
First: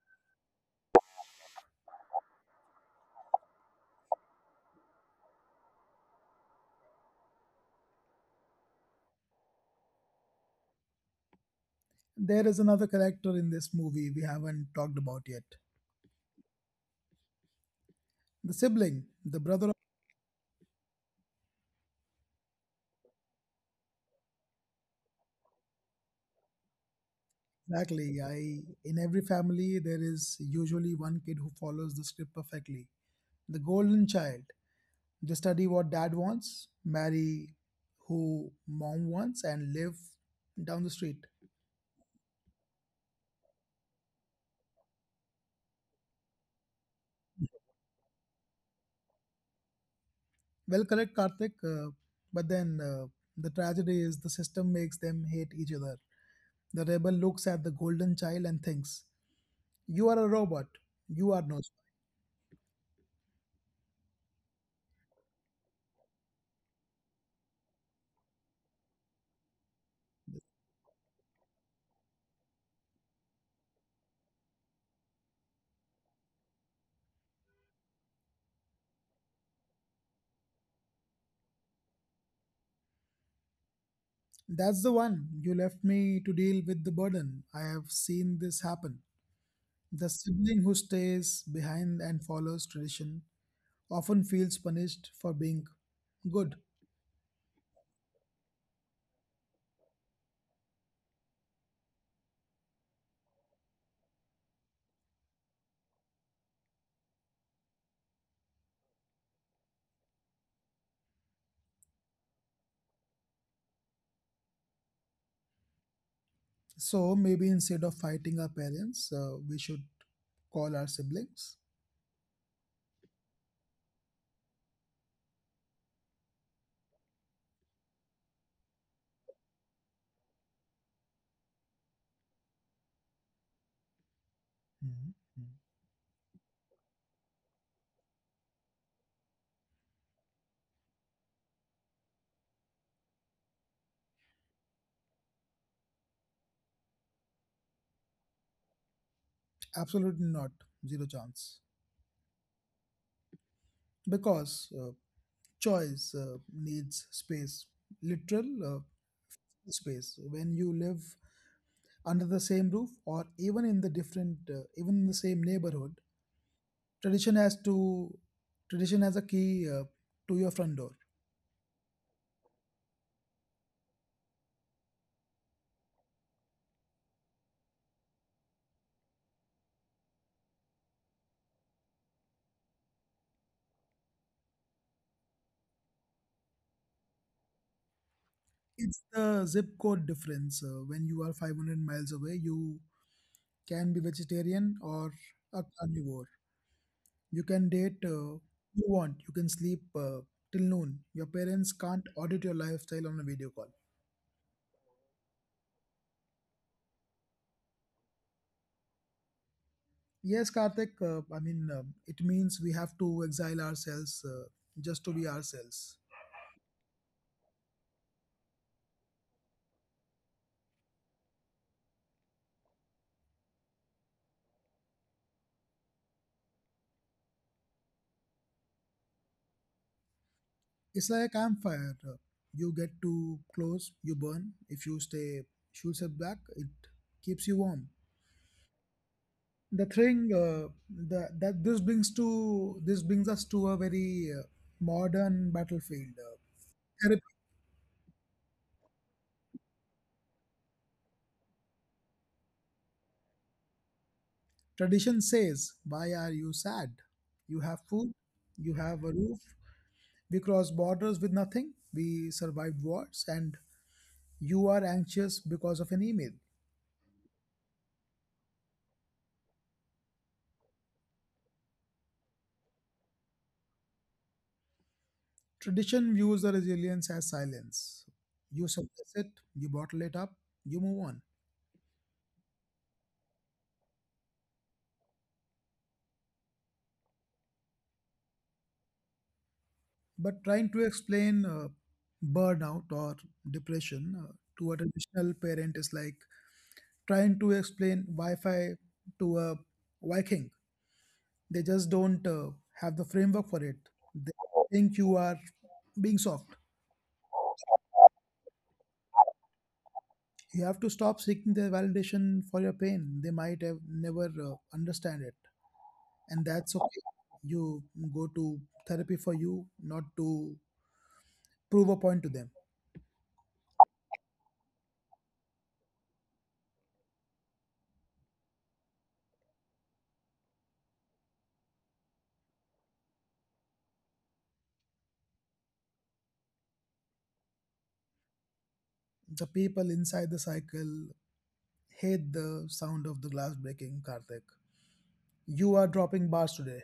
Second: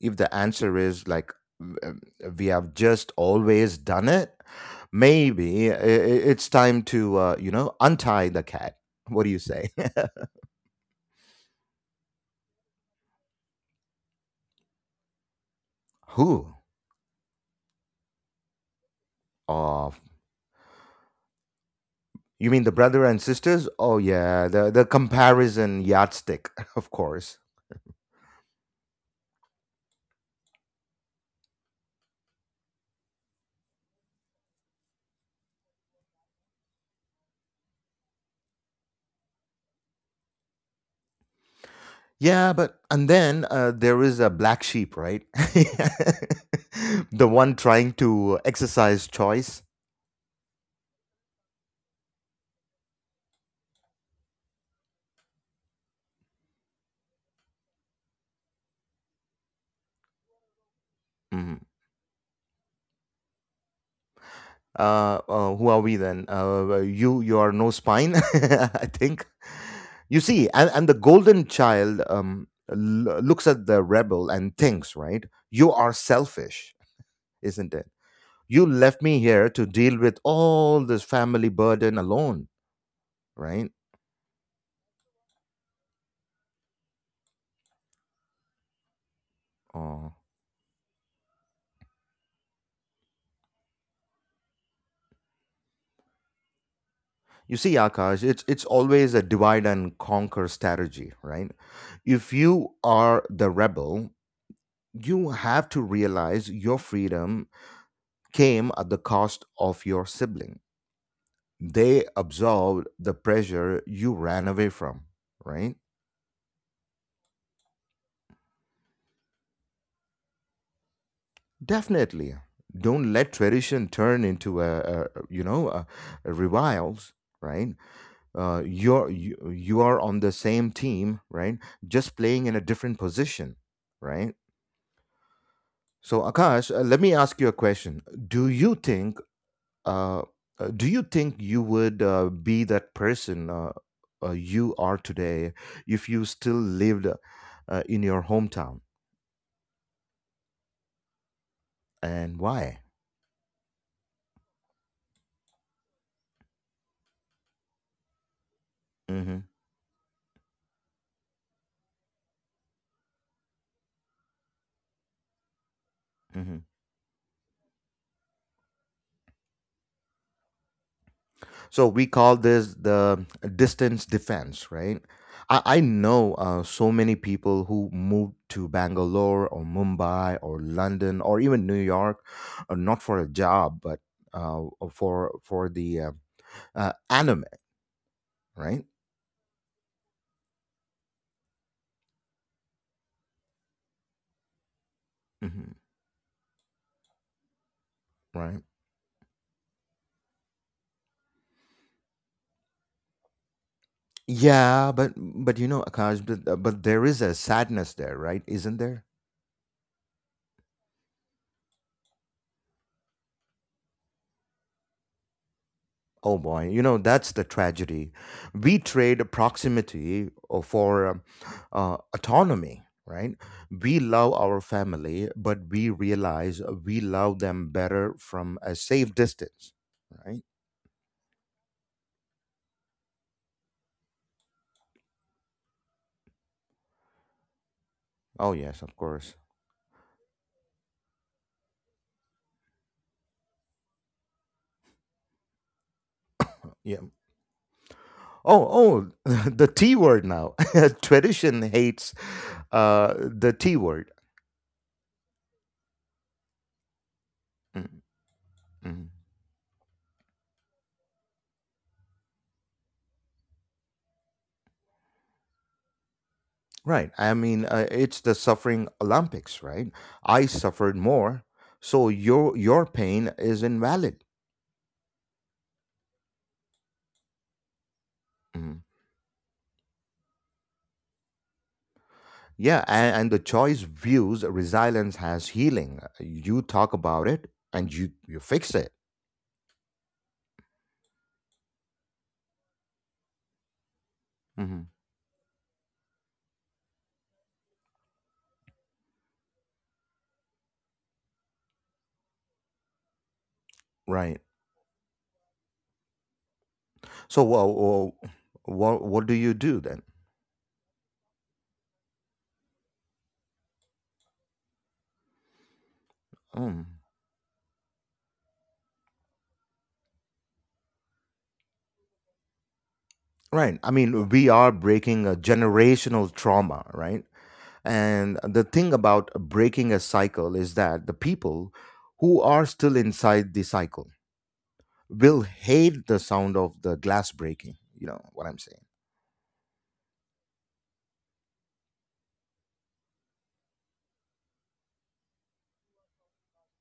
Speaker 1: If the answer is like, w- um, we have just always done it, maybe it's time to you know, untie the cat. What do you say?
Speaker 2: There is another character in this movie we haven't talked about yet.
Speaker 1: Who?
Speaker 2: The sibling, the brother. Of,
Speaker 1: Oh, you mean the brother and sisters. Oh yeah, the comparison yardstick. Of course.
Speaker 2: exactly. I in every family there is usually one kid who follows the script perfectly. The golden child, they study what dad wants, marry who mom wants, and live down the street.
Speaker 1: Yeah, but and then there is a black sheep, right? The one trying to exercise choice.
Speaker 2: Well, correct, Karthik. But then the tragedy is the system makes them hate each other. The rebel looks at the golden child and thinks, you are a robot. You are
Speaker 1: Mhm.
Speaker 2: no. spark."
Speaker 1: Who are we then? You are no spine, I think. You see, and the golden child looks at the rebel and thinks, right? You are selfish, isn't it? You left me here to deal with all this family burden alone, right?
Speaker 2: That's the one. You left me to deal with the burden. I have seen this happen. The
Speaker 1: Oh.
Speaker 2: sibling who stays behind and follows tradition often feels punished for being good.
Speaker 1: You see, Akash, it's always a divide and conquer strategy, right? If you are the rebel, you have to realize your freedom came at the cost of your sibling. They absorbed the pressure you ran away from, right?
Speaker 2: So maybe instead of fighting our parents, we should call our siblings.
Speaker 1: Definitely. Don't let tradition turn into a you know, a reviles, right? Uh, you are on the same team, right? Just playing in a different position, right?
Speaker 2: Mhm. Mhm.
Speaker 1: So Akash, let me ask you a question. Do you think uh, do you think you would be that person you are today if you still lived in your hometown?
Speaker 2: Absolutely not, zero chance.
Speaker 1: And why?
Speaker 2: Because choice needs space, literal
Speaker 1: Mm-hmm.
Speaker 2: space. When you live under the same roof or even in the same neighborhood,
Speaker 1: Mm-hmm.
Speaker 2: tradition has to tradition has a key to your front door.
Speaker 1: So we call this the distance defense, right? I know so many people who moved to Bangalore or Mumbai or London or even New York, not for a job, but uh, for the anime, right?
Speaker 2: It's the zip code difference, when you are 500 miles away you can be vegetarian or a
Speaker 1: Hmm.
Speaker 2: carnivore, you can date,
Speaker 1: Right.
Speaker 2: you want, you can sleep till noon. Your parents can't audit your lifestyle on a video call.
Speaker 1: Yeah, but you know, Akash, but there is a sadness there, right? Isn't there?
Speaker 2: Yes, Karthik. I mean, it means we have to exile ourselves just to be ourselves.
Speaker 1: Oh boy, you know, that's the tragedy. We trade proximity for autonomy, right? We love our family, but we realize we love them better from a safe distance, right?
Speaker 2: It's like a campfire. You get too close, you burn. If you stay, shoot step back, it keeps you warm.
Speaker 1: Oh, yes, of course.
Speaker 2: The thing the, that this brings to this brings us to a very modern battlefield.
Speaker 1: Yeah.
Speaker 2: Therapy.
Speaker 1: Oh, oh, the T word now. Tradition hates the T word.
Speaker 2: Tradition says, "Why are you sad? You have
Speaker 1: Mm,
Speaker 2: food, you have
Speaker 1: mm.
Speaker 2: a roof. We crossed borders with nothing. We survived wars, and you are anxious because of an email."
Speaker 1: Right. I mean, it's the suffering Olympics, right? I suffered more, so your pain is invalid.
Speaker 2: Tradition views the resilience as silence. You
Speaker 1: Mhm.
Speaker 2: suppress it, you bottle it up, you move on.
Speaker 1: Yeah, and the choice views resilience as healing. You talk about it, and you fix it.
Speaker 2: But trying to explain burnout or depression to a
Speaker 1: Mhm.
Speaker 2: traditional parent is like trying to explain Wi Fi to a Viking. They just don't have the framework for it. They
Speaker 1: Right.
Speaker 2: think you are being soft.
Speaker 1: So, well, well, what do you do then?
Speaker 2: You have to stop seeking their validation for your pain. They might have never understand it. And that's
Speaker 1: Mm.
Speaker 2: okay. You go to therapy for you, not to prove a point to them.
Speaker 1: Right. I mean, we are breaking a generational trauma, right? And the thing about breaking a cycle is that the people who are still inside the cycle will hate the sound of the glass breaking. You know what I'm
Speaker 2: The people inside the cycle hate the sound of the glass breaking, Karthik. You are dropping bars today.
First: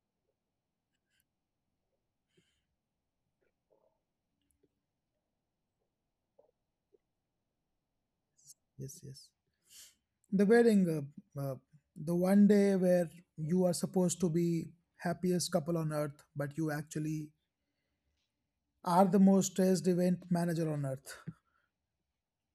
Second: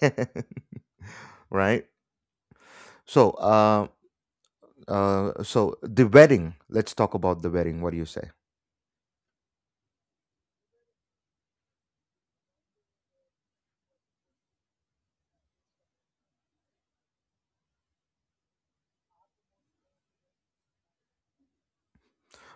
Speaker 1: saying, right? So, so the wedding. Let's talk about the wedding. What do you say?
Speaker 2: Yes, yes. The wedding, uh, the one day where you are supposed to be happiest couple on earth but you actually are the most stressed event manager on earth.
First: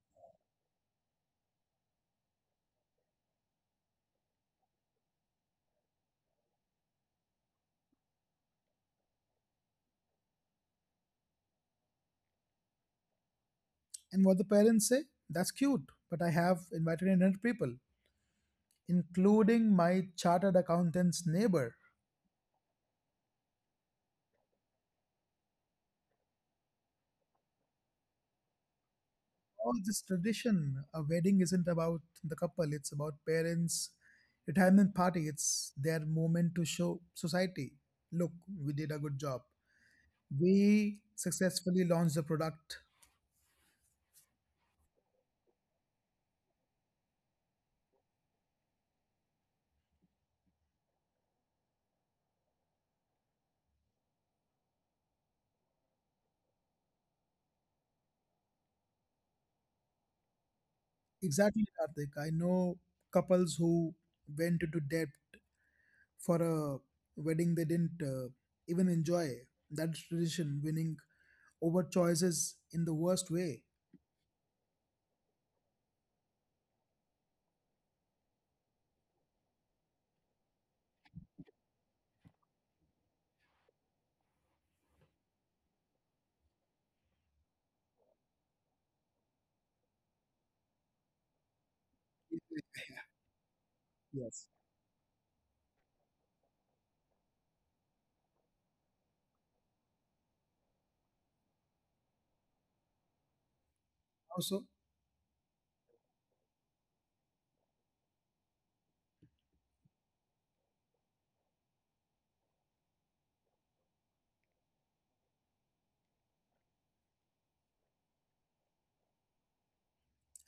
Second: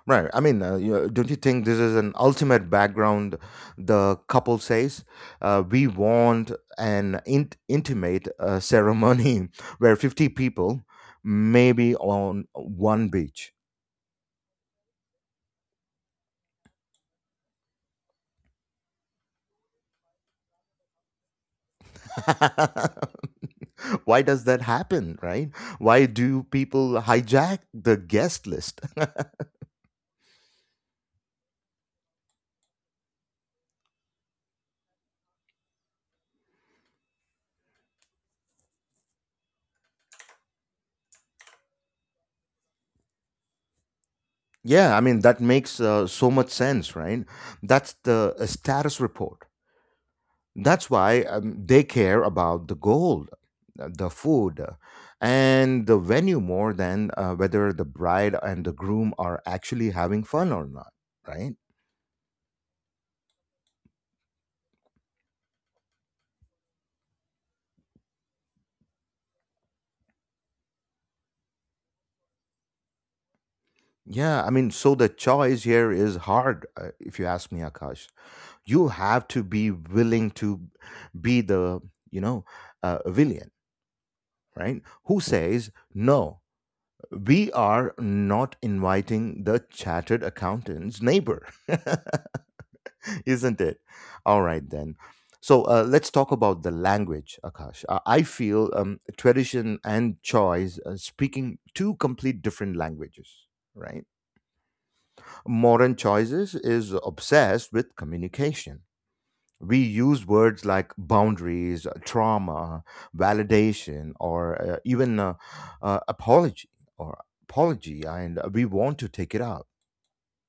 Speaker 1: Right. I mean, don't you think this is an ultimate background? The couple says, "We want an intimate ceremony where 50 people, maybe on one beach."
Speaker 2: And what the parents say, that's cute, but I have invited 100 people including my chartered accountant's neighbor.
Speaker 1: Why does that happen, right? Why do people hijack the guest list?
Speaker 2: All this tradition, a wedding isn't about the couple, it's about parents' retirement party. It's their moment to show society, look, we did a good job. We successfully launched the product.
Speaker 1: Yeah, I mean, that makes so much sense, right? That's the status report. That's why they care about the gold, the food, and the venue more than whether the bride and the groom are actually having fun or not, right?
Speaker 2: Exactly, Karthik. I know couples who went into debt for a wedding they didn't even enjoy. That tradition, winning over choices in the worst way.
Speaker 1: Yeah, I mean, so the choice here is hard, if you ask me, Akash. You have to be willing to be the, you know, villain. Right? Who says, no, we are not inviting the chattered accountant's neighbor, isn't it? All
Speaker 2: Yes.
Speaker 1: right, then. So let's talk about the language, Akash. I feel tradition and choice speaking two complete different languages, right?
Speaker 2: Also,
Speaker 1: Modern choices is obsessed with communication we use words like boundaries, trauma, validation, or even apology or apology, and we want to take it out.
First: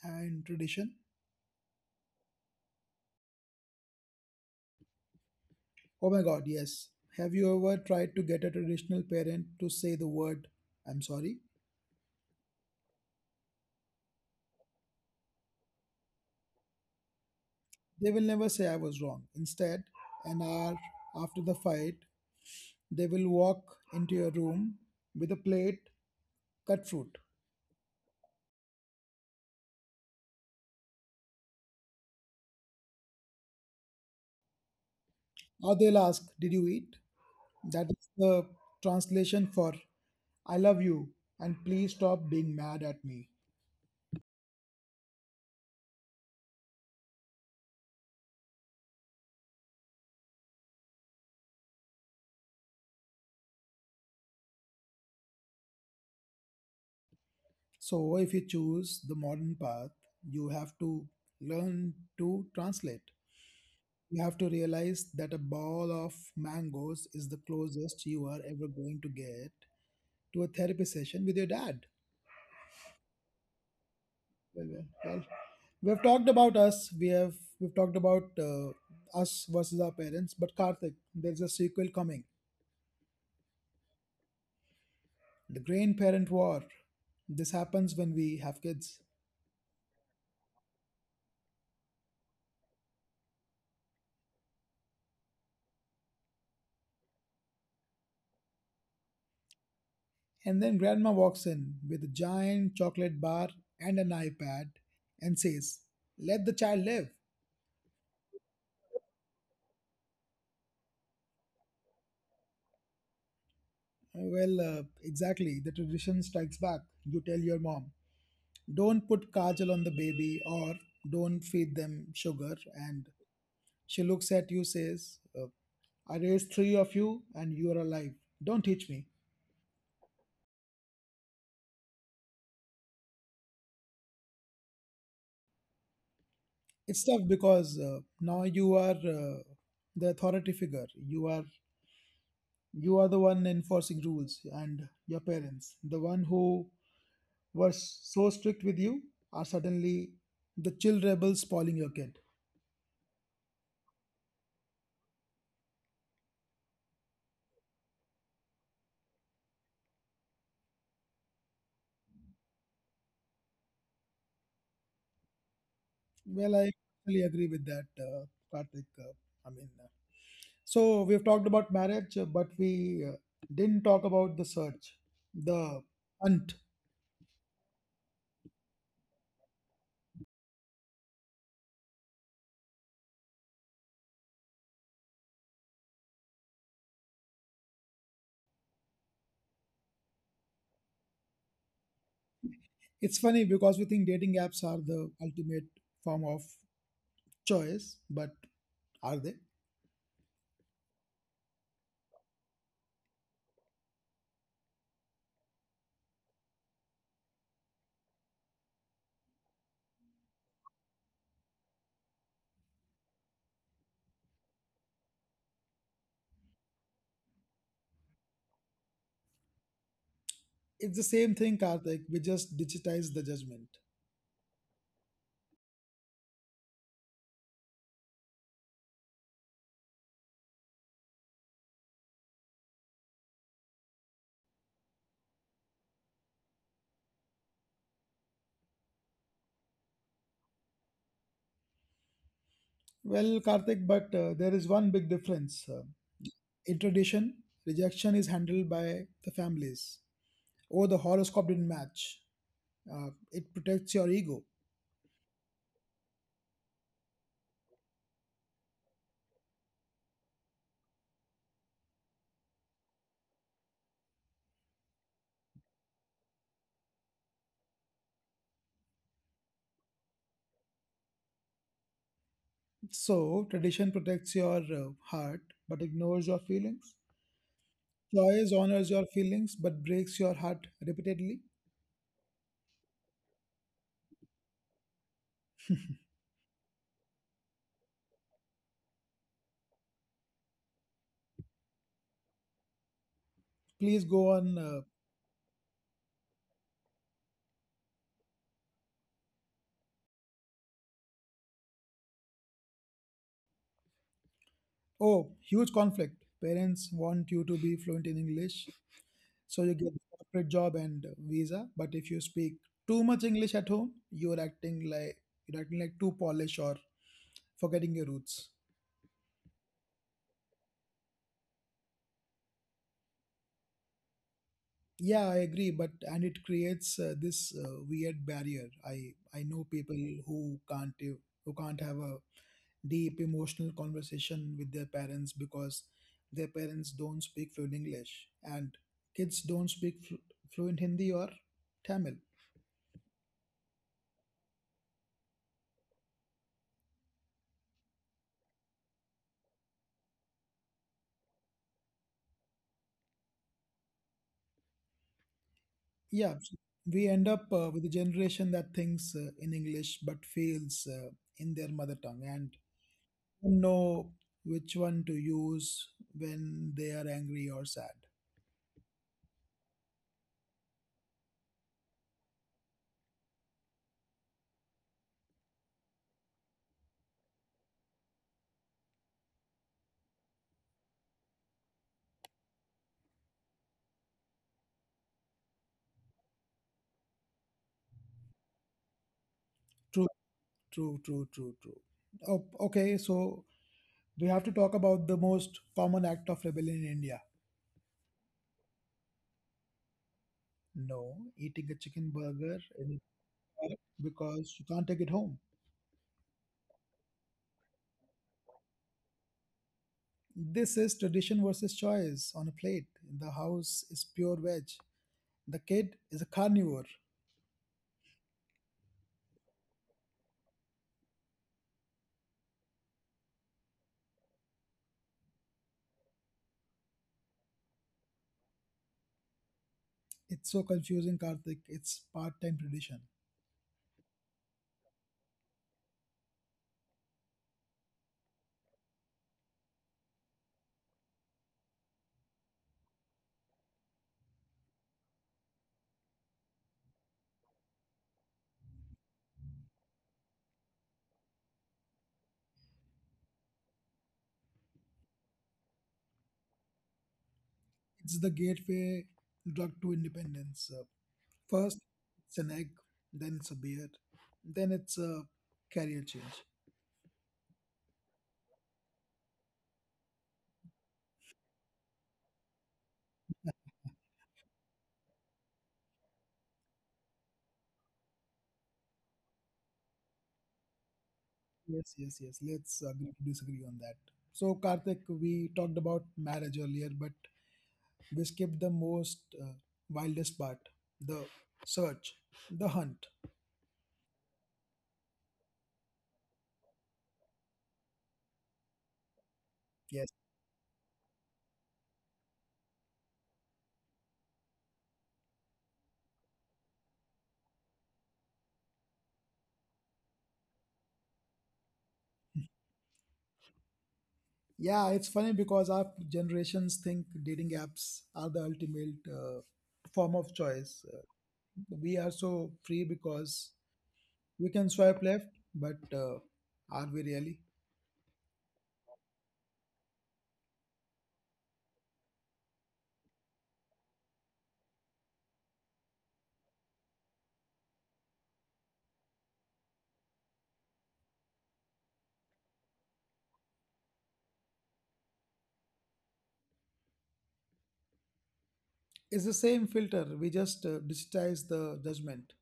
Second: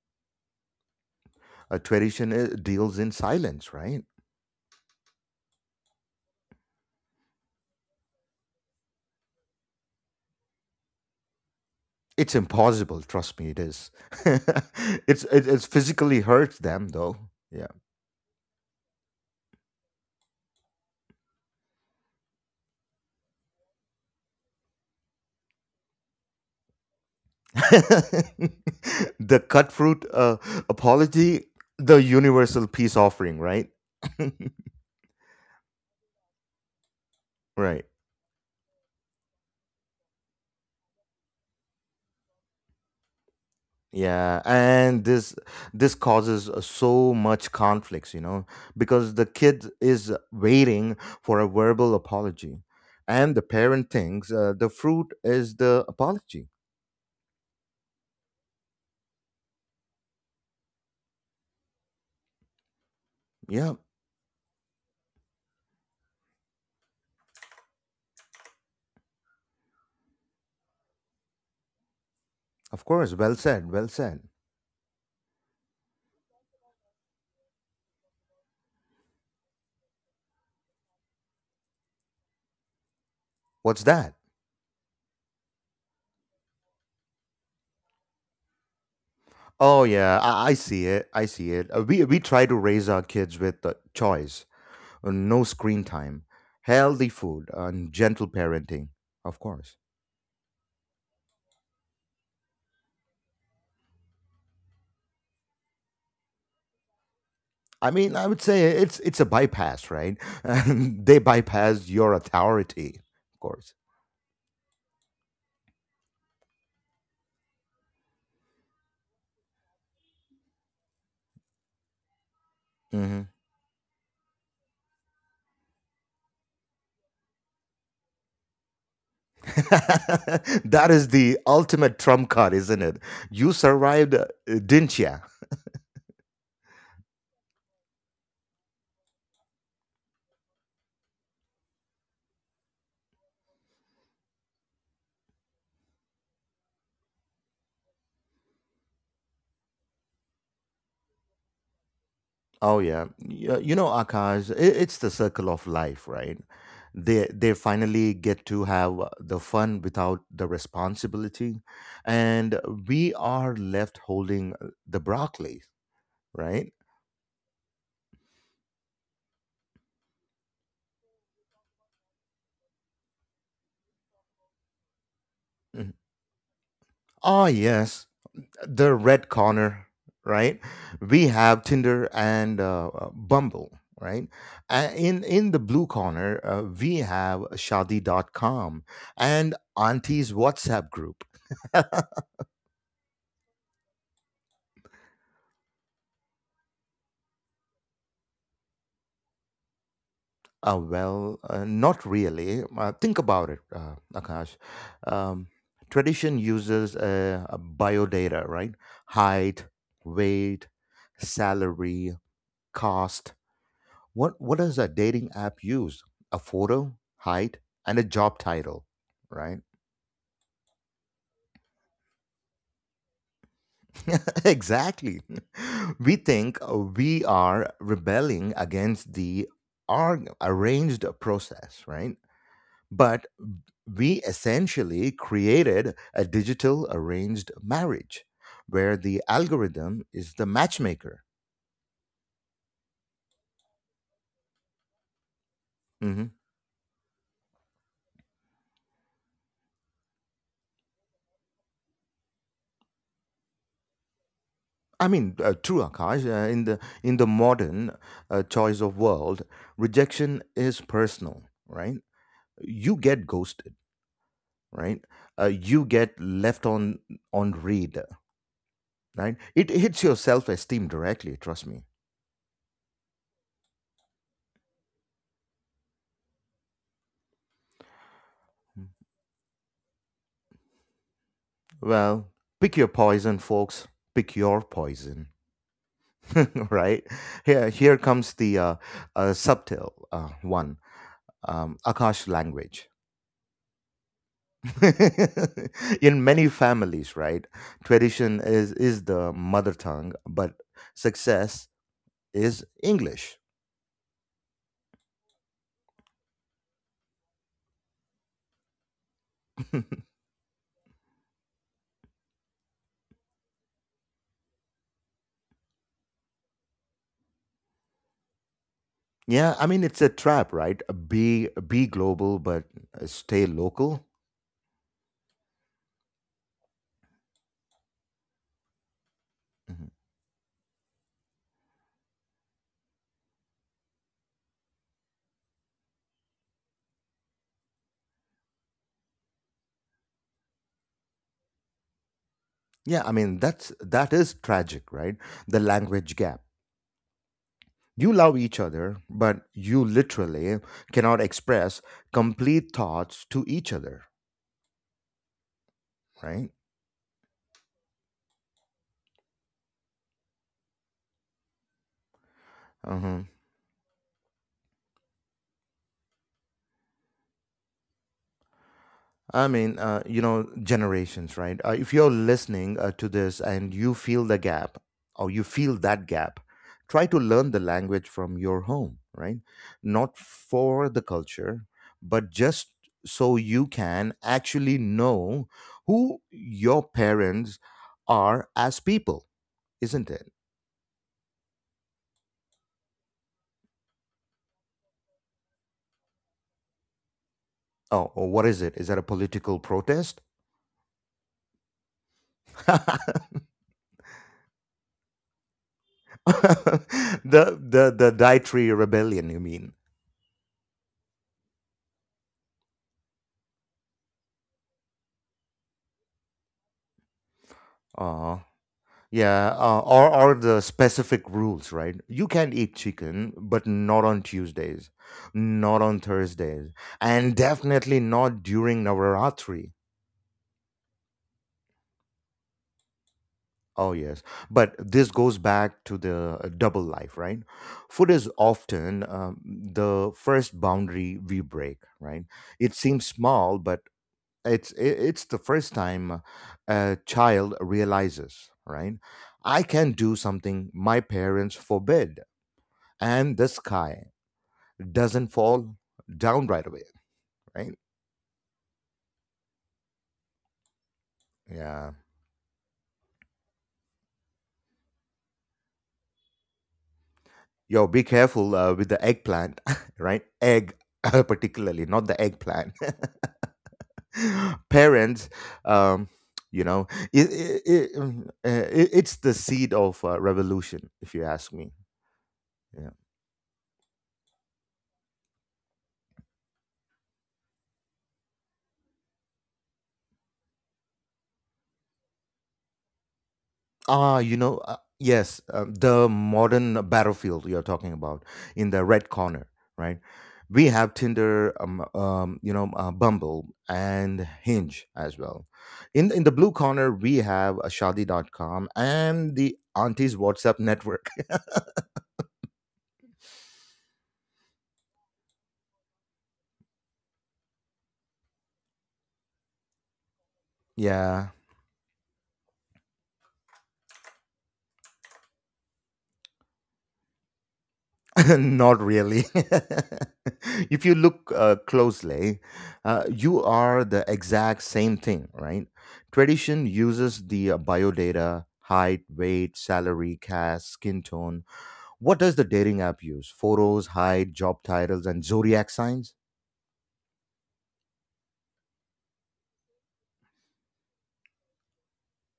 Speaker 2: and tradition.
Speaker 1: A tradition deals in silence, right?
Speaker 2: Oh my god, yes. Have you ever tried to get a traditional parent to say the word, I'm sorry?
Speaker 1: It's impossible. Trust me, it is. It's physically hurts them though. Yeah.
Speaker 2: They will never say I was wrong. Instead, an hour after the fight, they will walk into your room with a plate, cut fruit.
Speaker 1: The cut fruit apology, the universal peace offering, right?
Speaker 2: Or they'll ask, did you eat?
Speaker 1: Right.
Speaker 2: That is the translation for I love you and please stop being mad at me.
Speaker 1: Yeah, and this causes so much conflicts, you know, because the kid is waiting for a verbal apology, and the parent thinks the fruit is the apology.
Speaker 2: So, if you choose the modern path, you have to learn to translate.
Speaker 1: Yeah,
Speaker 2: You have to realize that a ball of mangoes is the closest you are ever going to get to a therapy session with your dad.
Speaker 1: of course. Well said. Well said.
Speaker 2: Well, well, well. We've talked about us. We've talked about us versus our parents. But Karthik, there's a sequel coming:
Speaker 1: What's that?
Speaker 2: the grandparent war. This happens when we have kids,
Speaker 1: Oh yeah, I see it. I see it. We try to raise our kids with choice, no screen time, healthy food, and gentle parenting, of course.
Speaker 2: and then grandma walks in with a giant chocolate bar and an iPad and says, "Let the child live."
Speaker 1: I mean, I would say it's a bypass, right? And they bypass your authority, of course.
Speaker 2: Well, exactly. The tradition strikes back. You tell your mom, don't put kajal on the baby or don't feed them sugar. And
Speaker 1: Hmm.
Speaker 2: she looks at you, says, I raised three of you and you are alive. Don't teach me.
Speaker 1: That is the ultimate trump card, isn't it? You survived, didn't ya?
Speaker 2: It's tough because now you are the authority figure. You are the one enforcing rules and your parents, the one who were so strict with you are suddenly the chill rebels spoiling your kid.
Speaker 1: Oh yeah, you know, Akash, it's the circle of life, right? They finally get to have the fun without the responsibility, and we are left holding the broccoli,
Speaker 2: Well, I
Speaker 1: right?
Speaker 2: totally agree with that, Karthik. I mean, so we've talked about marriage, but we didn't talk about the search, the
Speaker 1: Mhm.
Speaker 2: hunt.
Speaker 1: Ah, yes, the red corner, right? We have Tinder and Bumble, right? In the blue corner, we have Shadi.com and Auntie's WhatsApp group.
Speaker 2: It's funny because we think dating apps are the ultimate form of choice, but are they?
Speaker 1: Not really. Think about it, Akash. Um, tradition uses a biodata, right? Height, weight, salary, cost. What does a dating app use? A photo, height, and a job title, right?
Speaker 2: It's the same thing, Karthik. We just digitize the judgment.
Speaker 1: Exactly. We think we are rebelling against the arranged process, right? But we essentially created a digital arranged marriage where the algorithm is the matchmaker.
Speaker 2: Well, Karthik, but there is one big difference.
Speaker 1: Mhm.
Speaker 2: In tradition, rejection is handled by the families. Oh, the horoscope didn't match. It protects your ego.
Speaker 1: I mean, true Akash, in the modern choice of world, rejection is personal, right? You get ghosted, right? You get left on read, right? It hits your self esteem directly. Trust me.
Speaker 2: So, tradition protects your heart but ignores your feelings. Choice honors your feelings but breaks your heart repeatedly.
Speaker 1: Well, pick your poison, folks. Pick your poison. Right? Here comes the subtle one. Akash language.
Speaker 2: Please go on. Uh,
Speaker 1: In many families, right, tradition is the mother tongue, but success is English.
Speaker 2: oh, huge conflict. Parents want you to be fluent in English so you get a corporate job and visa. But if you speak too much English at home, you're acting like too polished or forgetting your roots.
Speaker 1: Yeah, I mean it's a trap, right? Be global but stay local.
Speaker 2: Yeah, I agree, but and it creates this weird barrier. I know
Speaker 1: Mhm.
Speaker 2: people who can't do- who can't have a deep emotional conversation with their parents because their parents don't speak fluent English and kids don't speak fluent Hindi or Tamil.
Speaker 1: Yeah, I mean that is tragic, right? The language gap. You love each other, but you literally cannot express complete thoughts to each other,
Speaker 2: Yeah,
Speaker 1: right?
Speaker 2: so we end up with a generation that thinks in English but feels in their mother tongue and
Speaker 1: Uh-huh.
Speaker 2: don't know which one to use when they are angry or sad.
Speaker 1: I mean, you know, generations, right? If you're listening to this and you feel the gap or you feel that gap, try to learn the language from your home, right? Not for the culture, but just so you can actually know who your parents are as people,
Speaker 2: True,
Speaker 1: isn't it?
Speaker 2: true, true, true, true. Oh, okay, so we have to talk about the most common act of rebellion in India.
Speaker 1: Oh, oh, what is it? Is that a political protest?
Speaker 2: No, eating a chicken burger in a
Speaker 1: the
Speaker 2: park because you can't take it home.
Speaker 1: the dietary rebellion, you mean?
Speaker 2: This is tradition versus choice on a plate. The house is pure veg. The kid is a carnivore.
Speaker 1: Uh yeah, or the specific rules, right? You can eat chicken, but not on Tuesdays, not on Thursdays, and definitely not during Navaratri.
Speaker 2: It's so confusing, Karthik. It's part-time tradition.
Speaker 1: Oh yes, but this goes back to the double life, right? Food is often the first boundary we break, right? It seems small, but it's i- it's the first time a child realizes, right, I can do something my parents forbid and the sky doesn't fall down right away, right?
Speaker 2: It's the gateway drug to independence. First,
Speaker 1: Yeah,
Speaker 2: it's an egg, then it's a beer, then it's a career change.
Speaker 1: yo be careful with the eggplant. Right? Egg. Particularly not the eggplant. Parents, um you know, it, it, it's the seed of revolution, if you ask me.
Speaker 2: Yes, yes, yes. Let's
Speaker 1: Yeah.
Speaker 2: agree to disagree on that. So, Karthik, we talked about marriage earlier, but we skipped the most wildest part, the search, the hunt.
Speaker 1: Ah, you know, yes, the modern battlefield you're talking about in the red corner, right?
Speaker 2: Yes.
Speaker 1: We have Tinder, you know, Bumble and Hinge as well. In the blue corner, we have a shadi.com and the auntie's WhatsApp network.
Speaker 2: Yeah, it's funny because our generations think dating apps are the ultimate form of choice.
Speaker 1: Yeah.
Speaker 2: We are so free because we can swipe left, but are we really?
Speaker 1: Not really. If you look closely, you are the exact same thing, right? Tradition uses the bio height, weight, salary, caste, skin tone. What does the dating app use? Photos, height, job titles, and zodiac signs?
Speaker 2: It's the same filter. We just digitize the judgment.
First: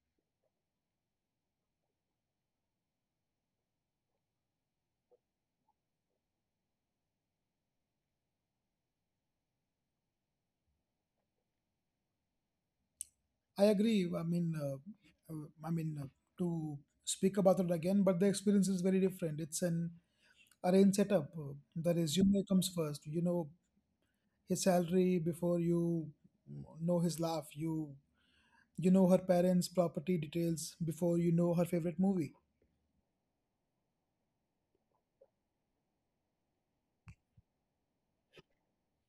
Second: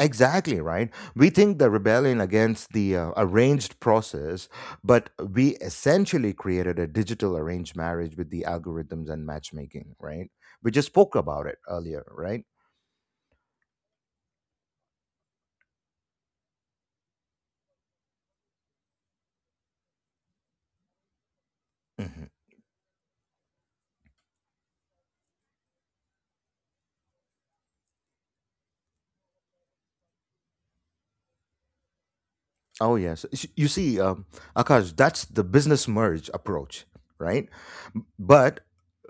Speaker 1: Exactly, right? We think the rebellion against the arranged process, but we essentially created a digital arranged marriage with the algorithms and matchmaking, right? We just spoke about it earlier, right?
Speaker 2: I agree. I mean, to speak about it again, but the experience is very different. It's an arranged setup. The
Speaker 1: Hmm.
Speaker 2: resume comes first. You know his salary before you know his laugh. You know her parents' property details before you know her favorite movie.
Speaker 1: Oh yes, you see, Akash, that's the business merge approach, right? But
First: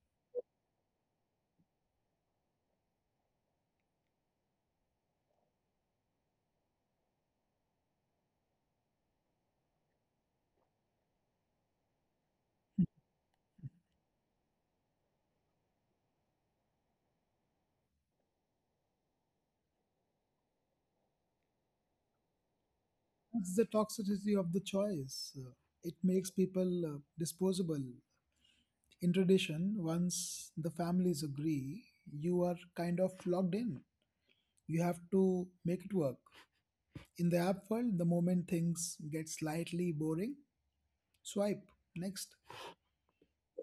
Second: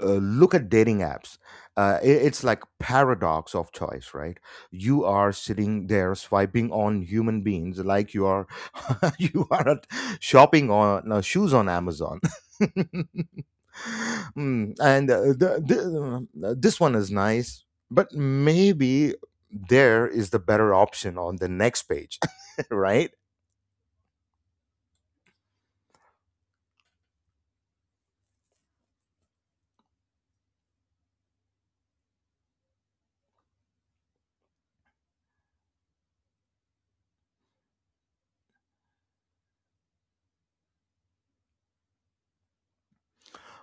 Speaker 1: uh, look at dating apps. It's like paradox of choice, right? You are sitting there swiping on human beings like you are you are at shopping on shoes on Amazon. Mm, and this one is nice, but maybe there is the better option on the next page, right?
Speaker 2: It's the toxicity of the choice. It makes people disposable. In tradition, once the families agree, you are kind of locked in. You have to make it work. In the app world, the moment things get slightly boring, swipe next.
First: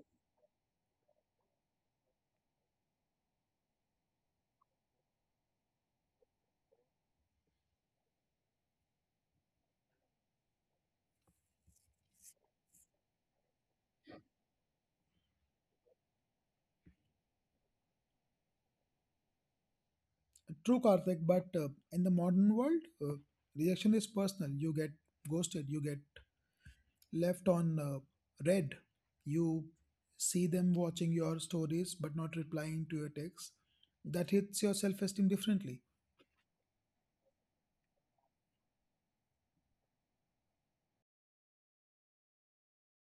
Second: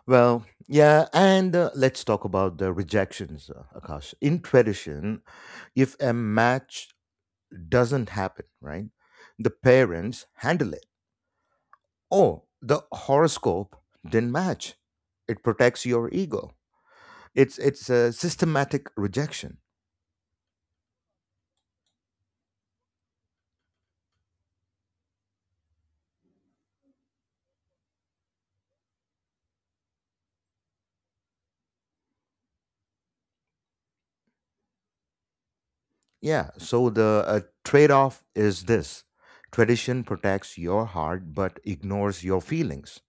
Speaker 1: Well, yeah, and let's talk about the rejections, Akash. In tradition, if a match doesn't happen, right, the parents handle it. Oh, the horoscope didn't match. It protects your ego. It's a systematic rejection.
Speaker 2: True, Karthik, but in the modern world, rejection is personal. You get ghosted, you get left on red, you see them watching your stories but not replying to your texts. That hits your self esteem differently.
Speaker 1: Yeah. So the trade-off is this: tradition protects your heart but ignores your feelings.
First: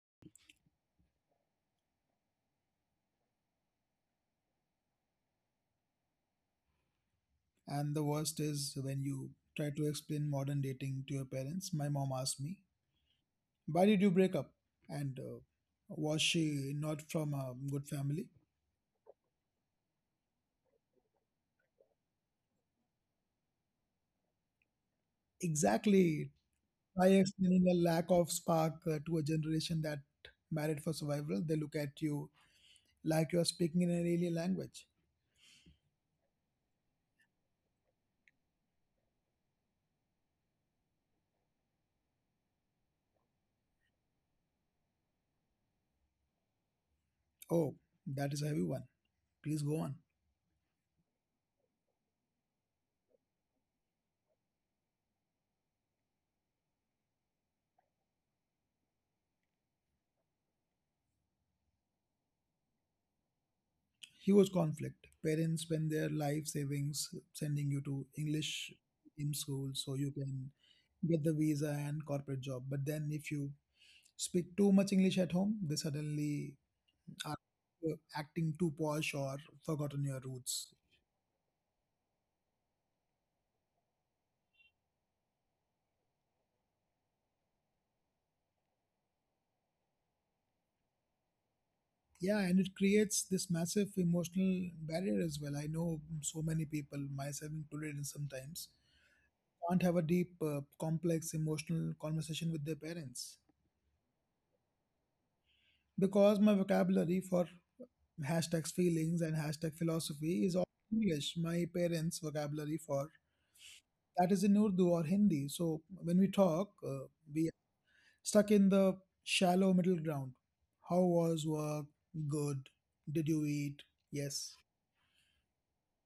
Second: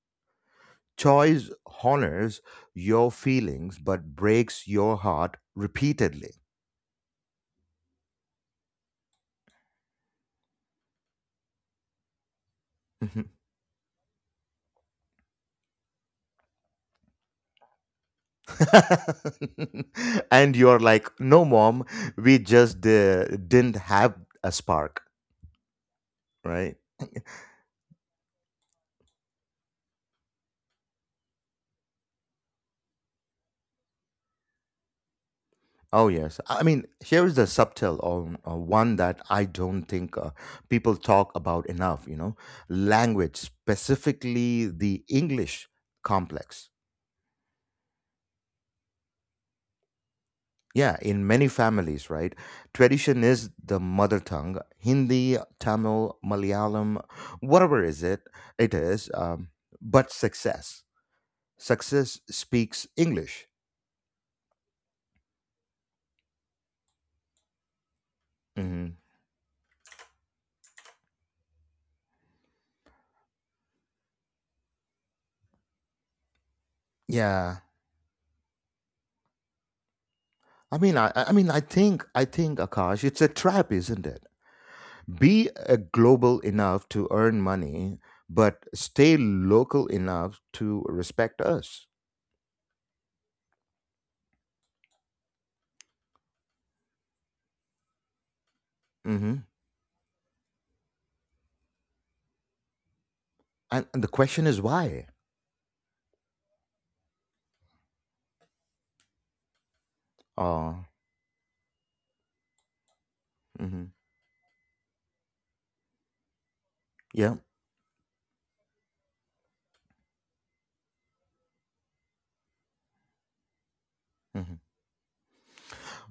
Speaker 1: Choice honors your feelings but breaks your heart repeatedly.
Speaker 2: And the worst is when you try to explain modern dating to your parents. My mom asked me,
Speaker 1: Mhm.
Speaker 2: why did you break up? And was she not from a good family?
Speaker 1: And you're like, no, mom, we just didn't have a spark,
Speaker 2: Exactly.
Speaker 1: right?
Speaker 2: By explaining a lack of spark to a generation that married for survival, they look at you like you're speaking in an alien language.
Speaker 1: Oh, yes. I mean, here is the subtle one that I don't think people talk about enough, you know, language, specifically the English complex.
Speaker 2: Oh, that is a heavy one. Please go on.
Speaker 1: Yeah, in many families, right? Tradition is the mother tongue. Hindi, Tamil, Malayalam, whatever is it, it is. But success, success speaks English.
Speaker 2: Huge conflict. Parents spend their life savings sending you to English
Speaker 1: Hmm.
Speaker 2: in school so you can get the visa and corporate job. But then if you speak too much English at home, they suddenly are
Speaker 1: Yeah,
Speaker 2: acting too posh or forgotten your
Speaker 1: I
Speaker 2: roots.
Speaker 1: mean, Akash, it's a trap, isn't it? Be global enough to earn money, but stay local enough to respect us.
Speaker 2: Yeah, and it creates this massive emotional barrier as well. I know so many people, myself included, and sometimes
Speaker 1: Hmm.
Speaker 2: can't have a deep, complex emotional conversation with their parents
Speaker 1: And the question is why?
Speaker 2: because my vocabulary for hashtags feelings and hashtag philosophy is all
Speaker 1: Uh,
Speaker 2: English. My parents' vocabulary for
Speaker 1: mhm.
Speaker 2: that is in Urdu or Hindi. So when we talk,
Speaker 1: Yeah.
Speaker 2: we stuck in the shallow middle ground. How was work? Good. Did you eat?
Speaker 1: Mm-hmm.
Speaker 2: Yes.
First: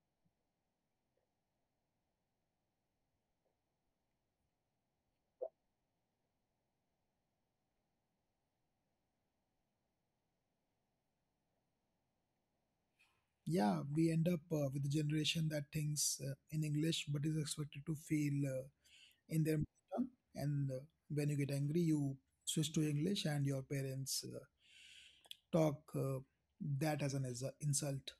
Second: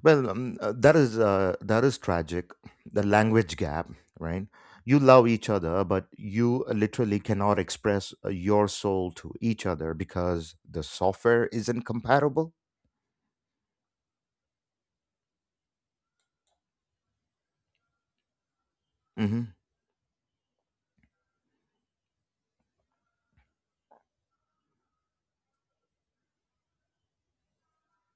Speaker 1: Well, that is tragic. The language gap, right? You love each other, but you literally cannot express your soul to each other because the software isn't compatible.
Speaker 2: Yeah, we end up with a generation that thinks in English but is expected to feel in
Speaker 1: Hmm.
Speaker 2: their mother tongue. And when you get angry you switch to English and your parents talk that as an insult.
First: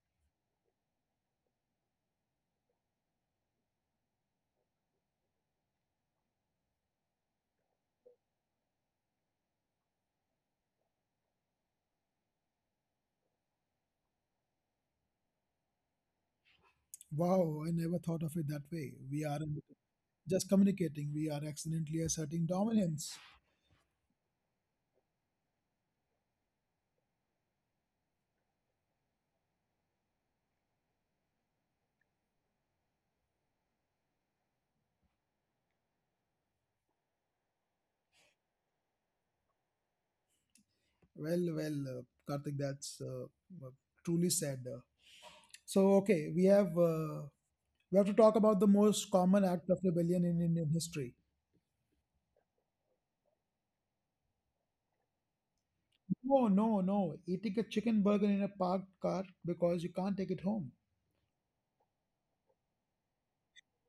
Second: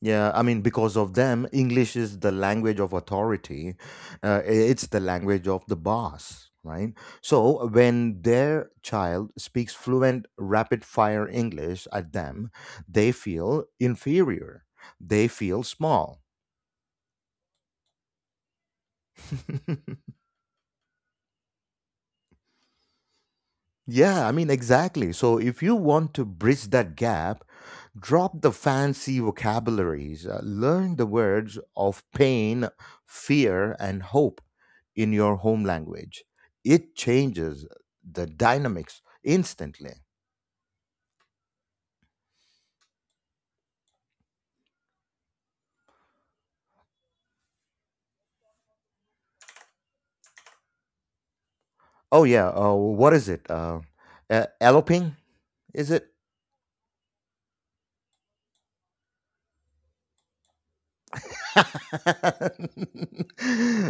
Speaker 1: Yeah, I mean, because of them, English is the language of authority. It's the language of the boss, right? So when their child speaks fluent, rapid-fire English at them, they feel inferior. They feel small.
Speaker 2: Wow, I never thought of it that way. We are just communicating, we are accidentally asserting dominance.
Speaker 1: Yeah, I mean, exactly. So if you want to bridge that gap, drop the fancy vocabularies, learn the words of pain, fear, and hope in your home language. It changes the dynamics instantly.
Speaker 2: Well, well, Karthik, that's uh, truly said. So, okay, we have to talk about the most common act of rebellion in Indian history.
Speaker 1: Oh, yeah. What is it? Eloping? Is it?
Speaker 2: No, no, no. Eating a chicken burger in a parked car because you can't take it home.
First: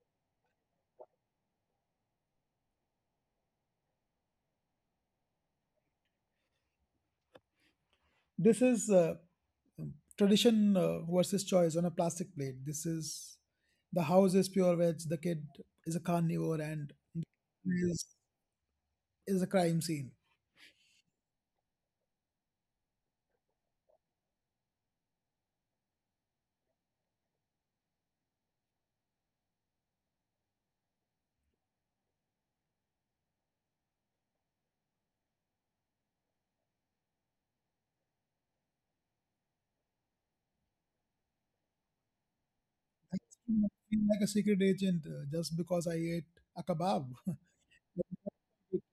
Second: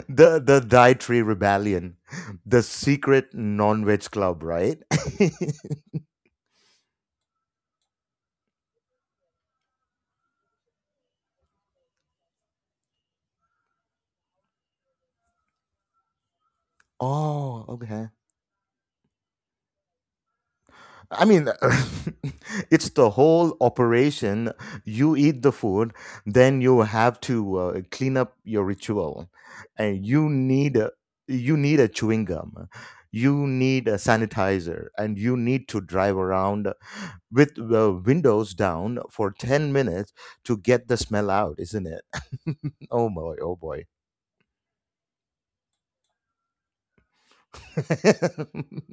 Speaker 1: The dietary rebellion, the secret non-veg club, right?
Speaker 2: This is tradition versus choice on a plastic plate. This is the house is pure veg, the kid is a carnivore, and
Speaker 1: Oh,
Speaker 2: is
Speaker 1: okay.
Speaker 2: is a crime scene.
Speaker 1: I mean, it's the whole operation. You eat the food, then you have to clean up your ritual, and you need a chewing gum, you need a sanitizer, and you need to drive around with the windows down for 10 minutes to get the smell out, isn't it? Oh
Speaker 2: I
Speaker 1: boy! Oh boy!
Speaker 2: feel like a secret agent just because I ate a kebab.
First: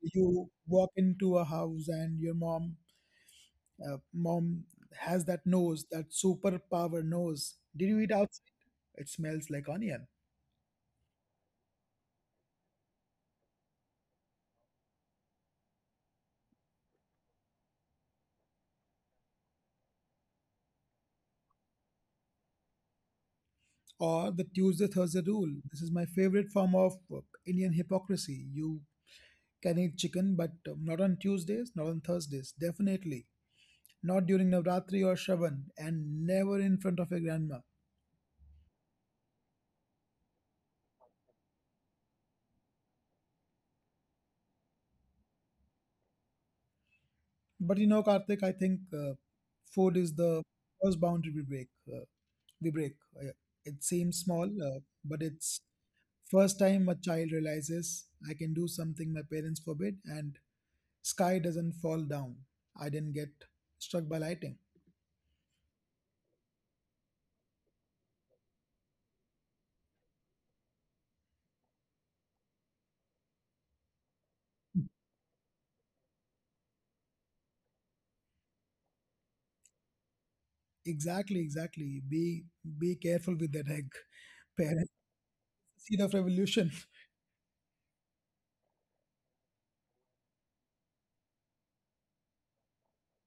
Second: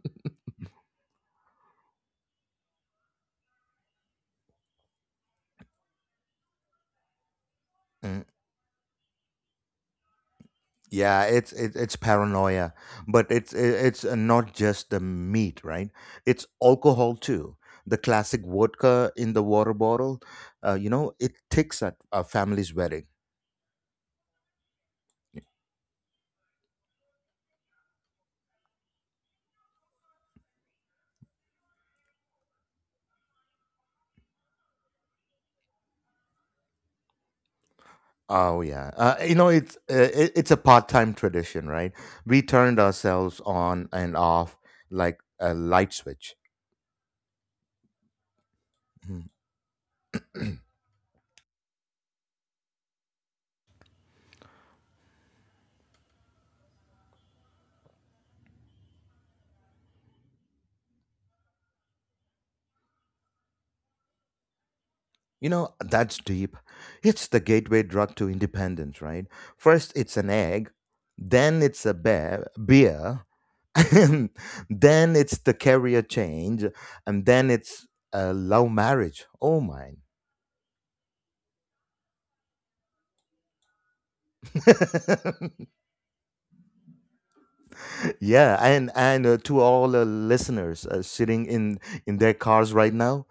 Speaker 2: You walk into a house and your mom uh, mom has that nose, that superpower nose. Did you eat
Speaker 1: Mm.
Speaker 2: outside? It smells like onion.
Speaker 1: Yeah, it's paranoia, but it's not just the meat, right? It's alcohol too. The classic vodka in the water bottle, you know, it ticks at a family's wedding.
Speaker 2: Or the Tuesday Thursday rule. This is my favorite form of Indian hypocrisy. You can eat chicken, but not on Tuesdays, not on Thursdays, definitely. Not during Navratri or Shravan, and never in front of your grandma.
Speaker 1: Oh yeah, you know it's a part-time tradition, right? We turned ourselves on and off like a light switch.
Speaker 2: But you know, Karthik, I think
Speaker 1: Mhm.
Speaker 2: food is the first boundary we break. Uh, it seems small, but it's first time a child realizes I can do something my parents forbid, and sky doesn't fall down. I didn't get struck by lightning.
Speaker 1: You know that's deep. It's the gateway drug to independence, right? First it's an egg, then it's a beer, and then it's the career change and then it's a love marriage, oh mine!
Speaker 2: Exactly, exactly. Be careful with that egg. Parents, seed of revolution.
Speaker 1: Yeah, and to all listeners sitting in their cars right now,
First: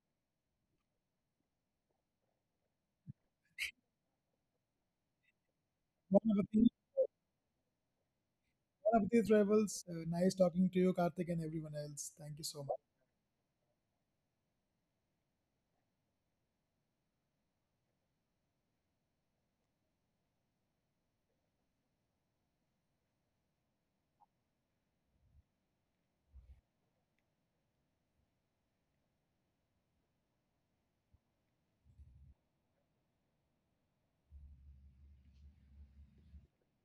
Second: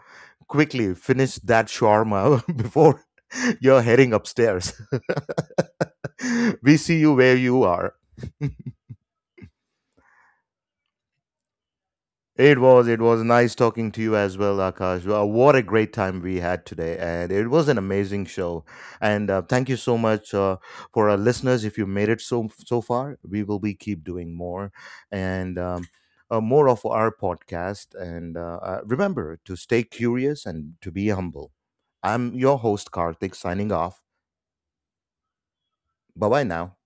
Speaker 1: quickly finish that shawarma before you're heading upstairs.
Speaker 2: One of the,
Speaker 1: We see you where you are.
Speaker 2: One of these rebels. Nice talking to you, Karthik, and everyone else. Thank you
Speaker 1: It
Speaker 2: so much.
Speaker 1: was. It was nice talking to you as well, Akash. Well, what a great time we had today. And it was an amazing show. And thank you so much for our listeners. If you made it so far, we will be keep doing more and more of our podcast. And remember to stay curious and to be humble. I'm your host, Karthik, signing off. Bye bye now.